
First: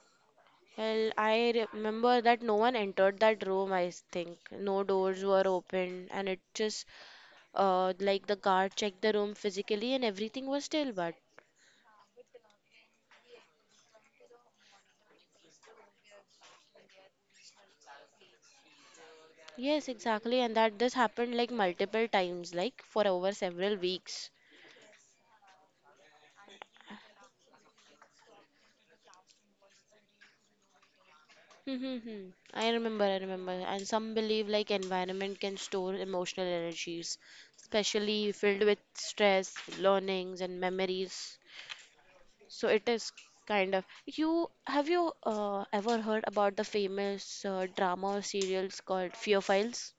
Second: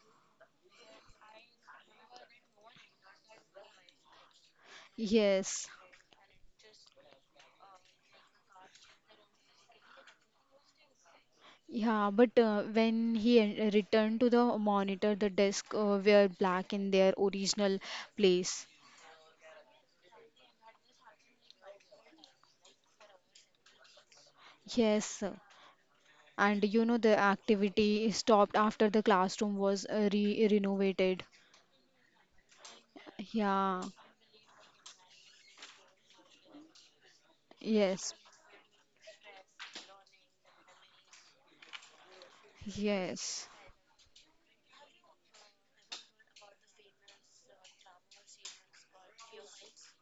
Speaker 1: Well, I remember that no one entered that room, I think. No doors were
Speaker 2: Yes.
Speaker 1: open, and it just, like the guard checked the room physically, and everything was still. But
Speaker 2: Yeah, but when he returned to the monitor, the desk were black in their original place.
Speaker 1: yes, exactly, and that this happened like multiple times, like for over several weeks.
Speaker 2: Yes. And you know the activity stopped after the classroom was re renovated.
Speaker 1: Mm-hmm. I remember, I remember.
Speaker 2: Yeah,
Speaker 1: And some believe like environment can store emotional energies,
Speaker 2: yes,
Speaker 1: especially filled with stress, learnings, and memories. So it is
Speaker 2: yes.
Speaker 1: kind of. You have you ever heard about the famous drama or serials called Fear Files?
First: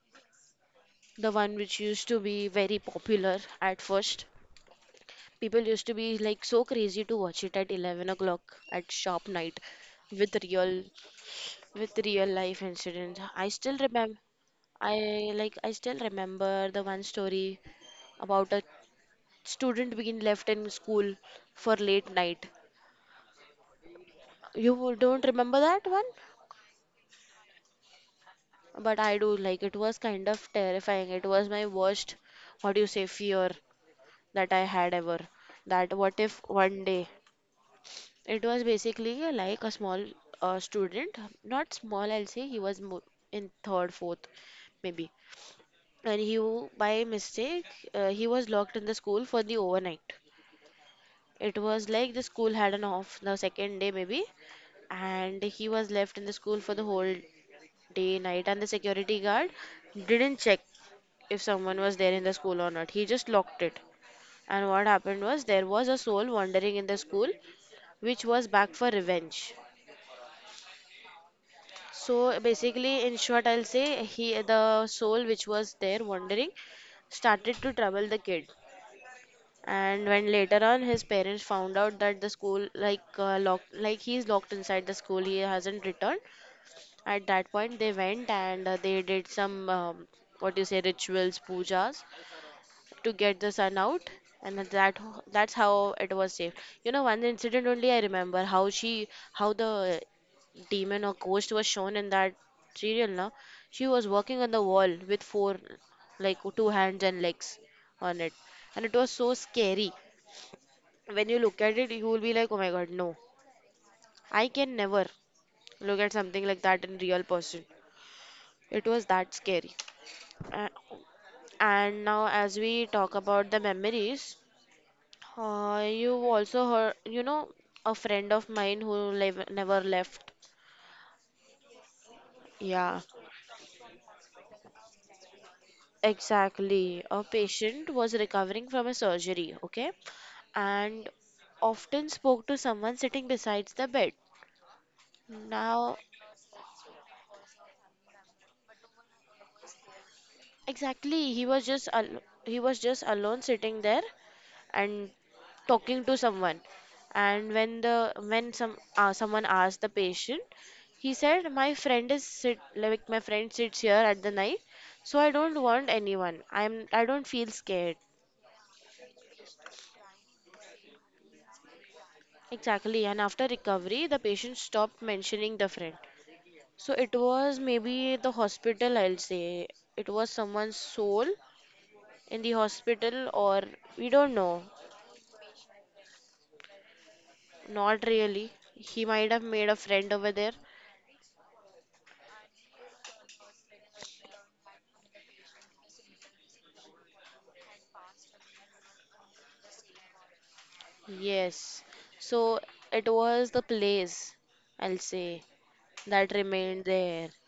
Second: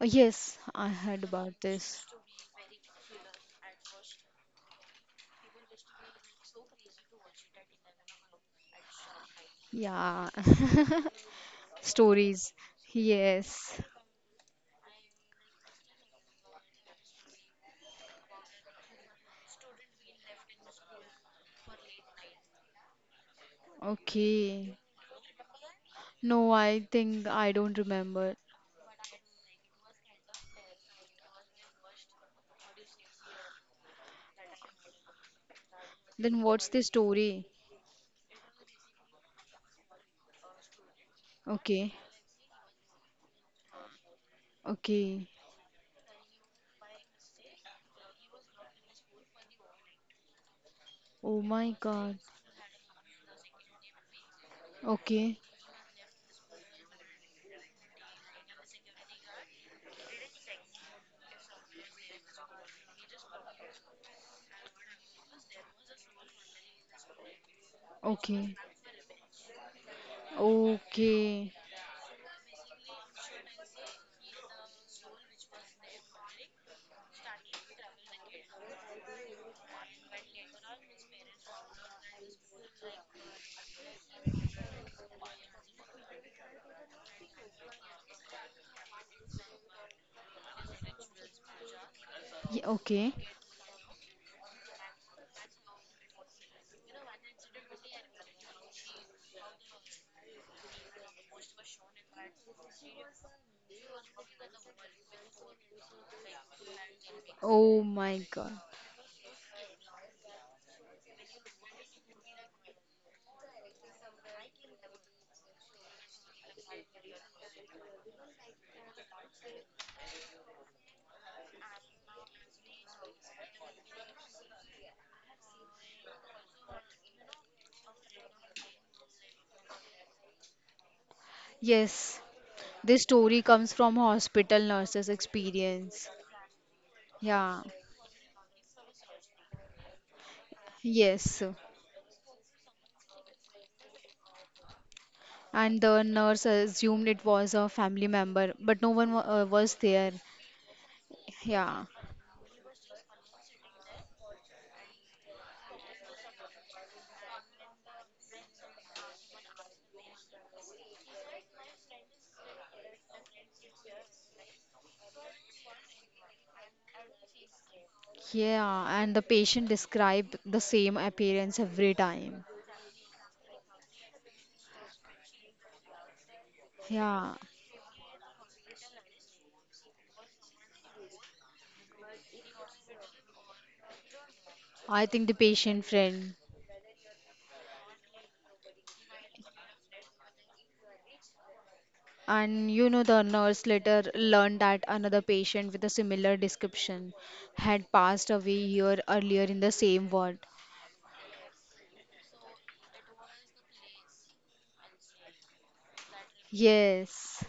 Speaker 2: Yes, I heard
Speaker 1: The one
Speaker 2: about
Speaker 1: which
Speaker 2: this.
Speaker 1: used to be very popular at first. People used to be like so crazy to watch it at 11 o'clock at sharp night
Speaker 2: Yeah,
Speaker 1: with real, with real
Speaker 2: stories.
Speaker 1: life incidents. I still
Speaker 2: Yes,
Speaker 1: remember, I still remember the one story about a student being left in school for late night.
Speaker 2: okay.
Speaker 1: You don't remember that one?
Speaker 2: No, I think I don't remember.
Speaker 1: But I do, like it was kind of terrifying. It was my worst, what do you say, fear that I had ever. That what if
Speaker 2: Then what's the
Speaker 1: one day,
Speaker 2: story?
Speaker 1: it was basically like a small student, not
Speaker 2: Okay,
Speaker 1: small, I'll say he was mo, in third, fourth, maybe.
Speaker 2: okay.
Speaker 1: And by mistake, he was locked in the school for the overnight.
Speaker 2: Oh
Speaker 1: It
Speaker 2: my
Speaker 1: was like
Speaker 2: God.
Speaker 1: the school had an off the second day maybe,
Speaker 2: Okay,
Speaker 1: and he was left in the school for the whole day night, and the security guard didn't check if someone was there in the school or not, he just locked it. And what happened was there was a soul wandering in the school which was
Speaker 2: okay,
Speaker 1: back for revenge.
Speaker 2: okay,
Speaker 1: So basically in short I'll say he, the soul which was there wandering, started to trouble the kid. And when later on his parents found out that the school like locked, like he's locked inside the school, he hasn't returned, at that point they went and they did some what you say, rituals, pujas,
Speaker 2: Okay.
Speaker 1: to get the son out. And at that, that's how it was saved. You know, one incident only I remember, how she, how the demon or ghost was shown in that serial. Now, she was working on the wall with four, like two hands and legs
Speaker 2: Oh my
Speaker 1: on it,
Speaker 2: God.
Speaker 1: and it was so scary. When you look at it, you will be like, oh my god, no, I can never look at something like that in real person. It was that scary. A- And now, as we talk about the memories, you also heard, you know, a friend of mine who never left.
Speaker 2: Yes,
Speaker 1: Yeah,
Speaker 2: this story comes from hospital nurses' experience.
Speaker 1: exactly. A
Speaker 2: Yeah,
Speaker 1: patient was recovering from a surgery, okay, and
Speaker 2: yes.
Speaker 1: often spoke to someone sitting besides the bed.
Speaker 2: And
Speaker 1: Now,
Speaker 2: the nurse assumed it was a family member, but no one wa was there.
Speaker 1: exactly, he was
Speaker 2: Yeah,
Speaker 1: just alone sitting there and talking to someone. And when the when some someone asked the patient, he said, "My friend is sit like my friend sits here at the night, so I don't want anyone. I don't feel scared."
Speaker 2: yeah. And the patient described the same appearance every time.
Speaker 1: Exactly, and after recovery, the patient stopped mentioning the friend. So it
Speaker 2: Yeah,
Speaker 1: was maybe the hospital, I'll say. It was someone's soul in the hospital, or we don't know.
Speaker 2: I think the patient friend.
Speaker 1: Not really. He might have made a friend over there.
Speaker 2: And you know, the nurse later learned that another patient with a similar description had passed away year earlier in the same ward.
Speaker 1: Yes. So it was the place, I'll say, that remained there.
Speaker 2: Yes.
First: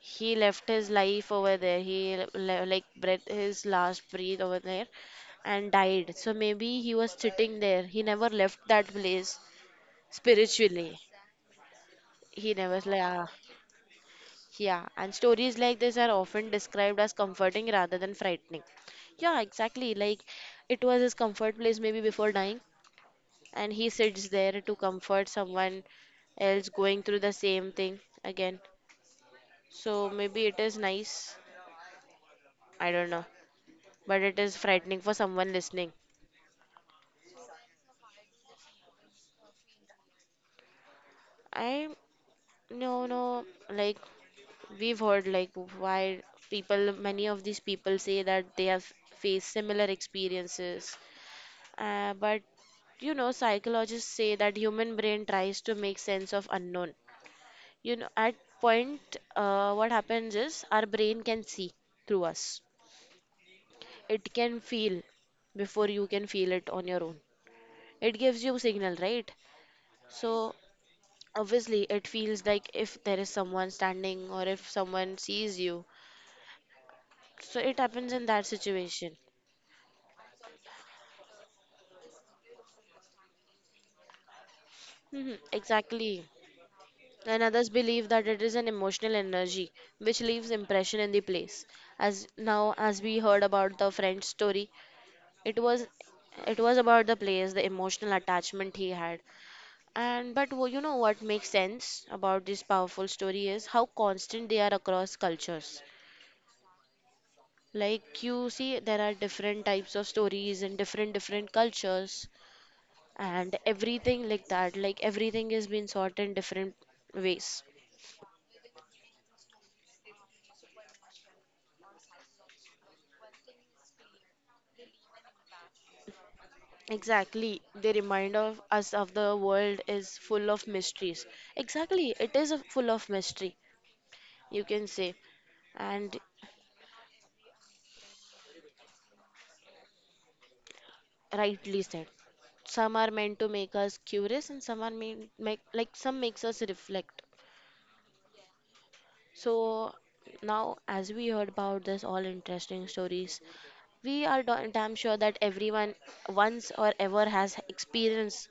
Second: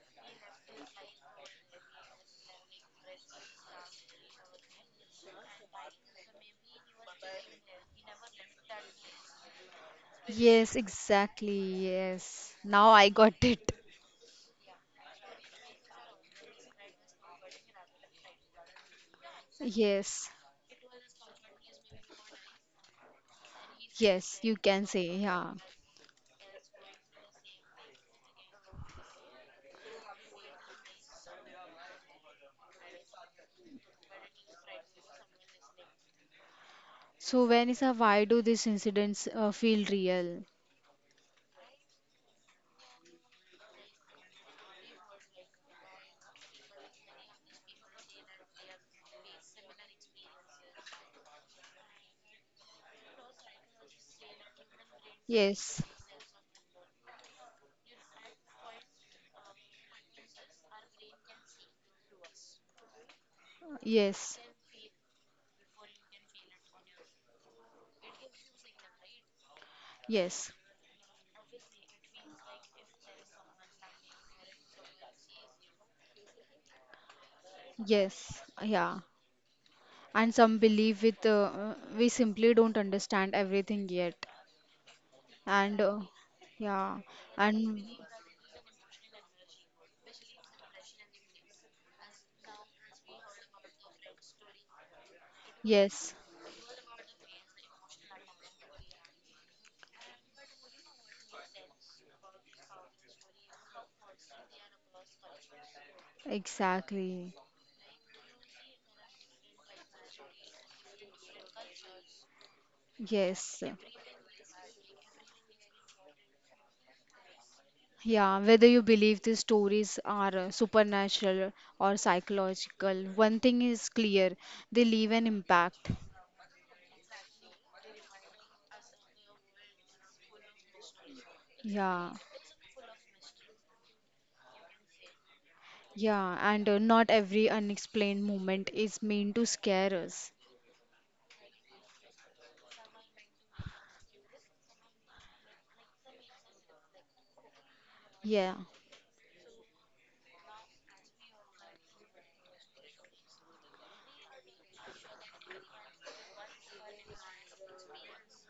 Speaker 1: He left his life over there. He like breath his last breath over there and died. So maybe he was sitting there. He never left that place
Speaker 2: Yes,
Speaker 1: spiritually.
Speaker 2: exactly. Yes.
Speaker 1: He never
Speaker 2: Now I got
Speaker 1: left.
Speaker 2: it.
Speaker 1: Yeah, and stories like this are often described as comforting rather than frightening. Yeah, exactly. Like
Speaker 2: Yes.
Speaker 1: it was his comfort place maybe before dying, and he sits
Speaker 2: Yes, you
Speaker 1: there to
Speaker 2: can say.
Speaker 1: comfort
Speaker 2: Yeah.
Speaker 1: someone else going through the same thing again. So maybe it is nice. I don't know, but it is frightening for someone listening.
Speaker 2: So, Vanessa, why do these incidents feel real?
Speaker 1: I, no no, like we've heard like why, people, many of these people say that they have faced similar experiences. But you know, psychologists say that human brain tries to
Speaker 2: Yes.
Speaker 1: make sense of unknown. You know, at point, what happens is our brain can see through us. It
Speaker 2: Yes.
Speaker 1: can feel before you can feel it on your own. It gives you signal, right?
Speaker 2: Yes.
Speaker 1: So obviously, it feels like if there is someone standing or if someone sees you. So it happens in
Speaker 2: Yes.
Speaker 1: that
Speaker 2: Yeah.
Speaker 1: situation.
Speaker 2: And some believe with we simply don't understand everything yet.
Speaker 1: Hmm,
Speaker 2: And
Speaker 1: exactly.
Speaker 2: yeah.
Speaker 1: And others
Speaker 2: And
Speaker 1: believe that it is an emotional energy which leaves impression in the place. As now as we heard about the friend's story, it was,
Speaker 2: yes.
Speaker 1: it was about the place, the emotional attachment he had. And you know what makes sense about this powerful story is how constant they are across cultures.
Speaker 2: Exactly.
Speaker 1: Like you see, there are different types of stories in different different cultures, and
Speaker 2: Yes.
Speaker 1: everything like that, like everything is being sought in different ways.
Speaker 2: Yeah, whether you believe these stories are supernatural or psychological, one thing is clear, they leave an impact.
Speaker 1: Exactly. They remind of us of the world is full of mysteries.
Speaker 2: Yeah,
Speaker 1: Exactly. It is a full of mystery, you can say. And
Speaker 2: yeah, and Not every unexplained moment is meant to scare us.
Speaker 1: rightly said. Some are meant to make us curious and some are mean make like some makes us reflect.
Speaker 2: Yeah,
Speaker 1: So now as we heard about this all interesting stories, we are damn sure that everyone once or ever has experienced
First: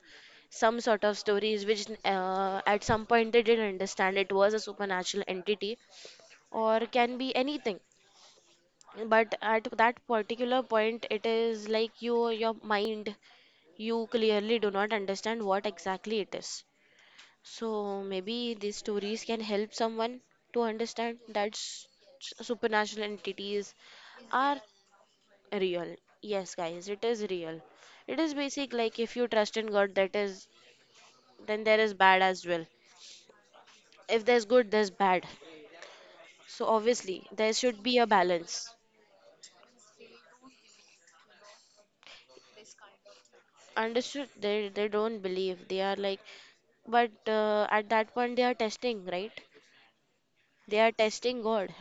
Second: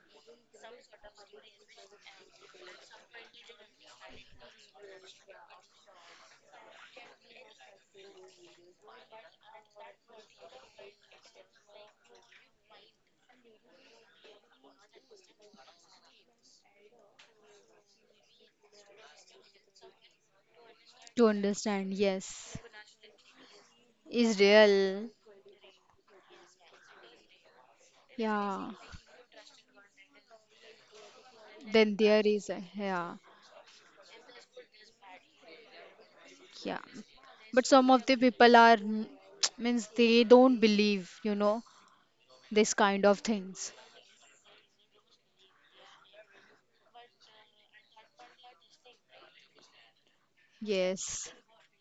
Speaker 1: some sort of stories which at some point they didn't understand it was a supernatural entity or can be anything. But at that particular point, it is like you, your mind, you clearly do not understand what exactly it is. So maybe these stories can help someone to understand
Speaker 2: to
Speaker 1: that
Speaker 2: understand, yes,
Speaker 1: supernatural entities
Speaker 2: is
Speaker 1: are
Speaker 2: real.
Speaker 1: real. Yes, guys, it is real. It is
Speaker 2: Yeah,
Speaker 1: basic, like if you trust in God, that is, then there
Speaker 2: then
Speaker 1: is
Speaker 2: there
Speaker 1: bad as
Speaker 2: is, a,
Speaker 1: well.
Speaker 2: yeah,
Speaker 1: If there's good, there's bad. So
Speaker 2: yeah.
Speaker 1: obviously, there
Speaker 2: But
Speaker 1: should
Speaker 2: some
Speaker 1: be
Speaker 2: of
Speaker 1: a
Speaker 2: the people
Speaker 1: balance.
Speaker 2: are, mm, means they don't believe, you know, this kind of things.
Speaker 1: Understood? They don't believe. They are like, but at that point, they are testing, right? They are
Speaker 2: Yes,
Speaker 1: testing God.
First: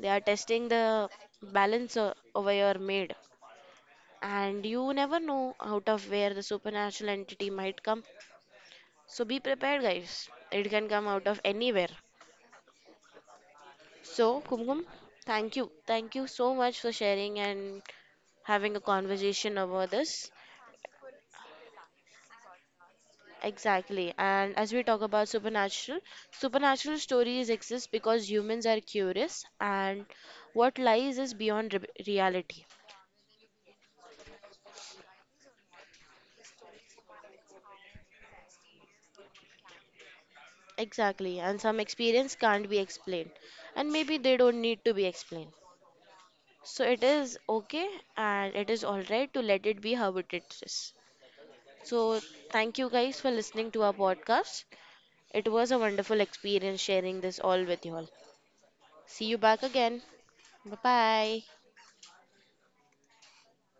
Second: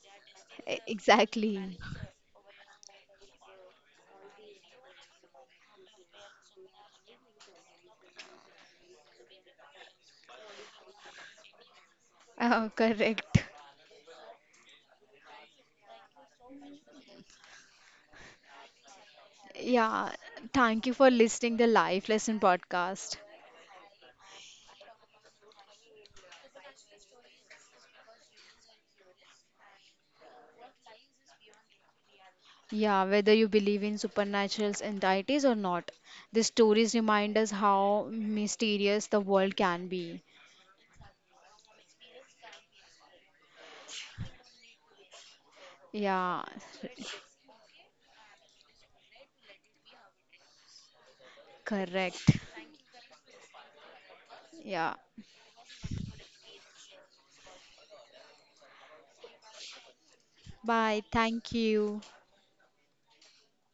Speaker 1: They are testing the
Speaker 2: exactly.
Speaker 1: balance over your made. And you never know out of where the supernatural entity might come. So be prepared, guys. It can come out of anywhere.
Speaker 2: Correct.
Speaker 1: So, Kumkum, thank you. Thank you so much for sharing and having a conversation about
Speaker 2: Yeah.
Speaker 1: this.
Speaker 2: Thank you for listening the Life Lesson podcast.
Speaker 1: Exactly. And as we talk about supernatural, supernatural stories exist because humans are curious and what lies is beyond re reality.
Speaker 2: Yeah, whether you believe in supernatural entities or not, the stories remind us how mysterious the world can be.
Speaker 1: Exactly. And some experience can't be explained. And maybe they don't need to be explained.
Speaker 2: Yeah,
Speaker 1: So it is okay and it is all right to let it be how it is. So
Speaker 2: correct.
Speaker 1: thank you guys for listening to our podcast.
Speaker 2: Yeah.
Speaker 1: It was a wonderful experience sharing this all with you all. See you back again. Bye
Speaker 2: Bye.
Speaker 1: bye.
Speaker 2: Thank you.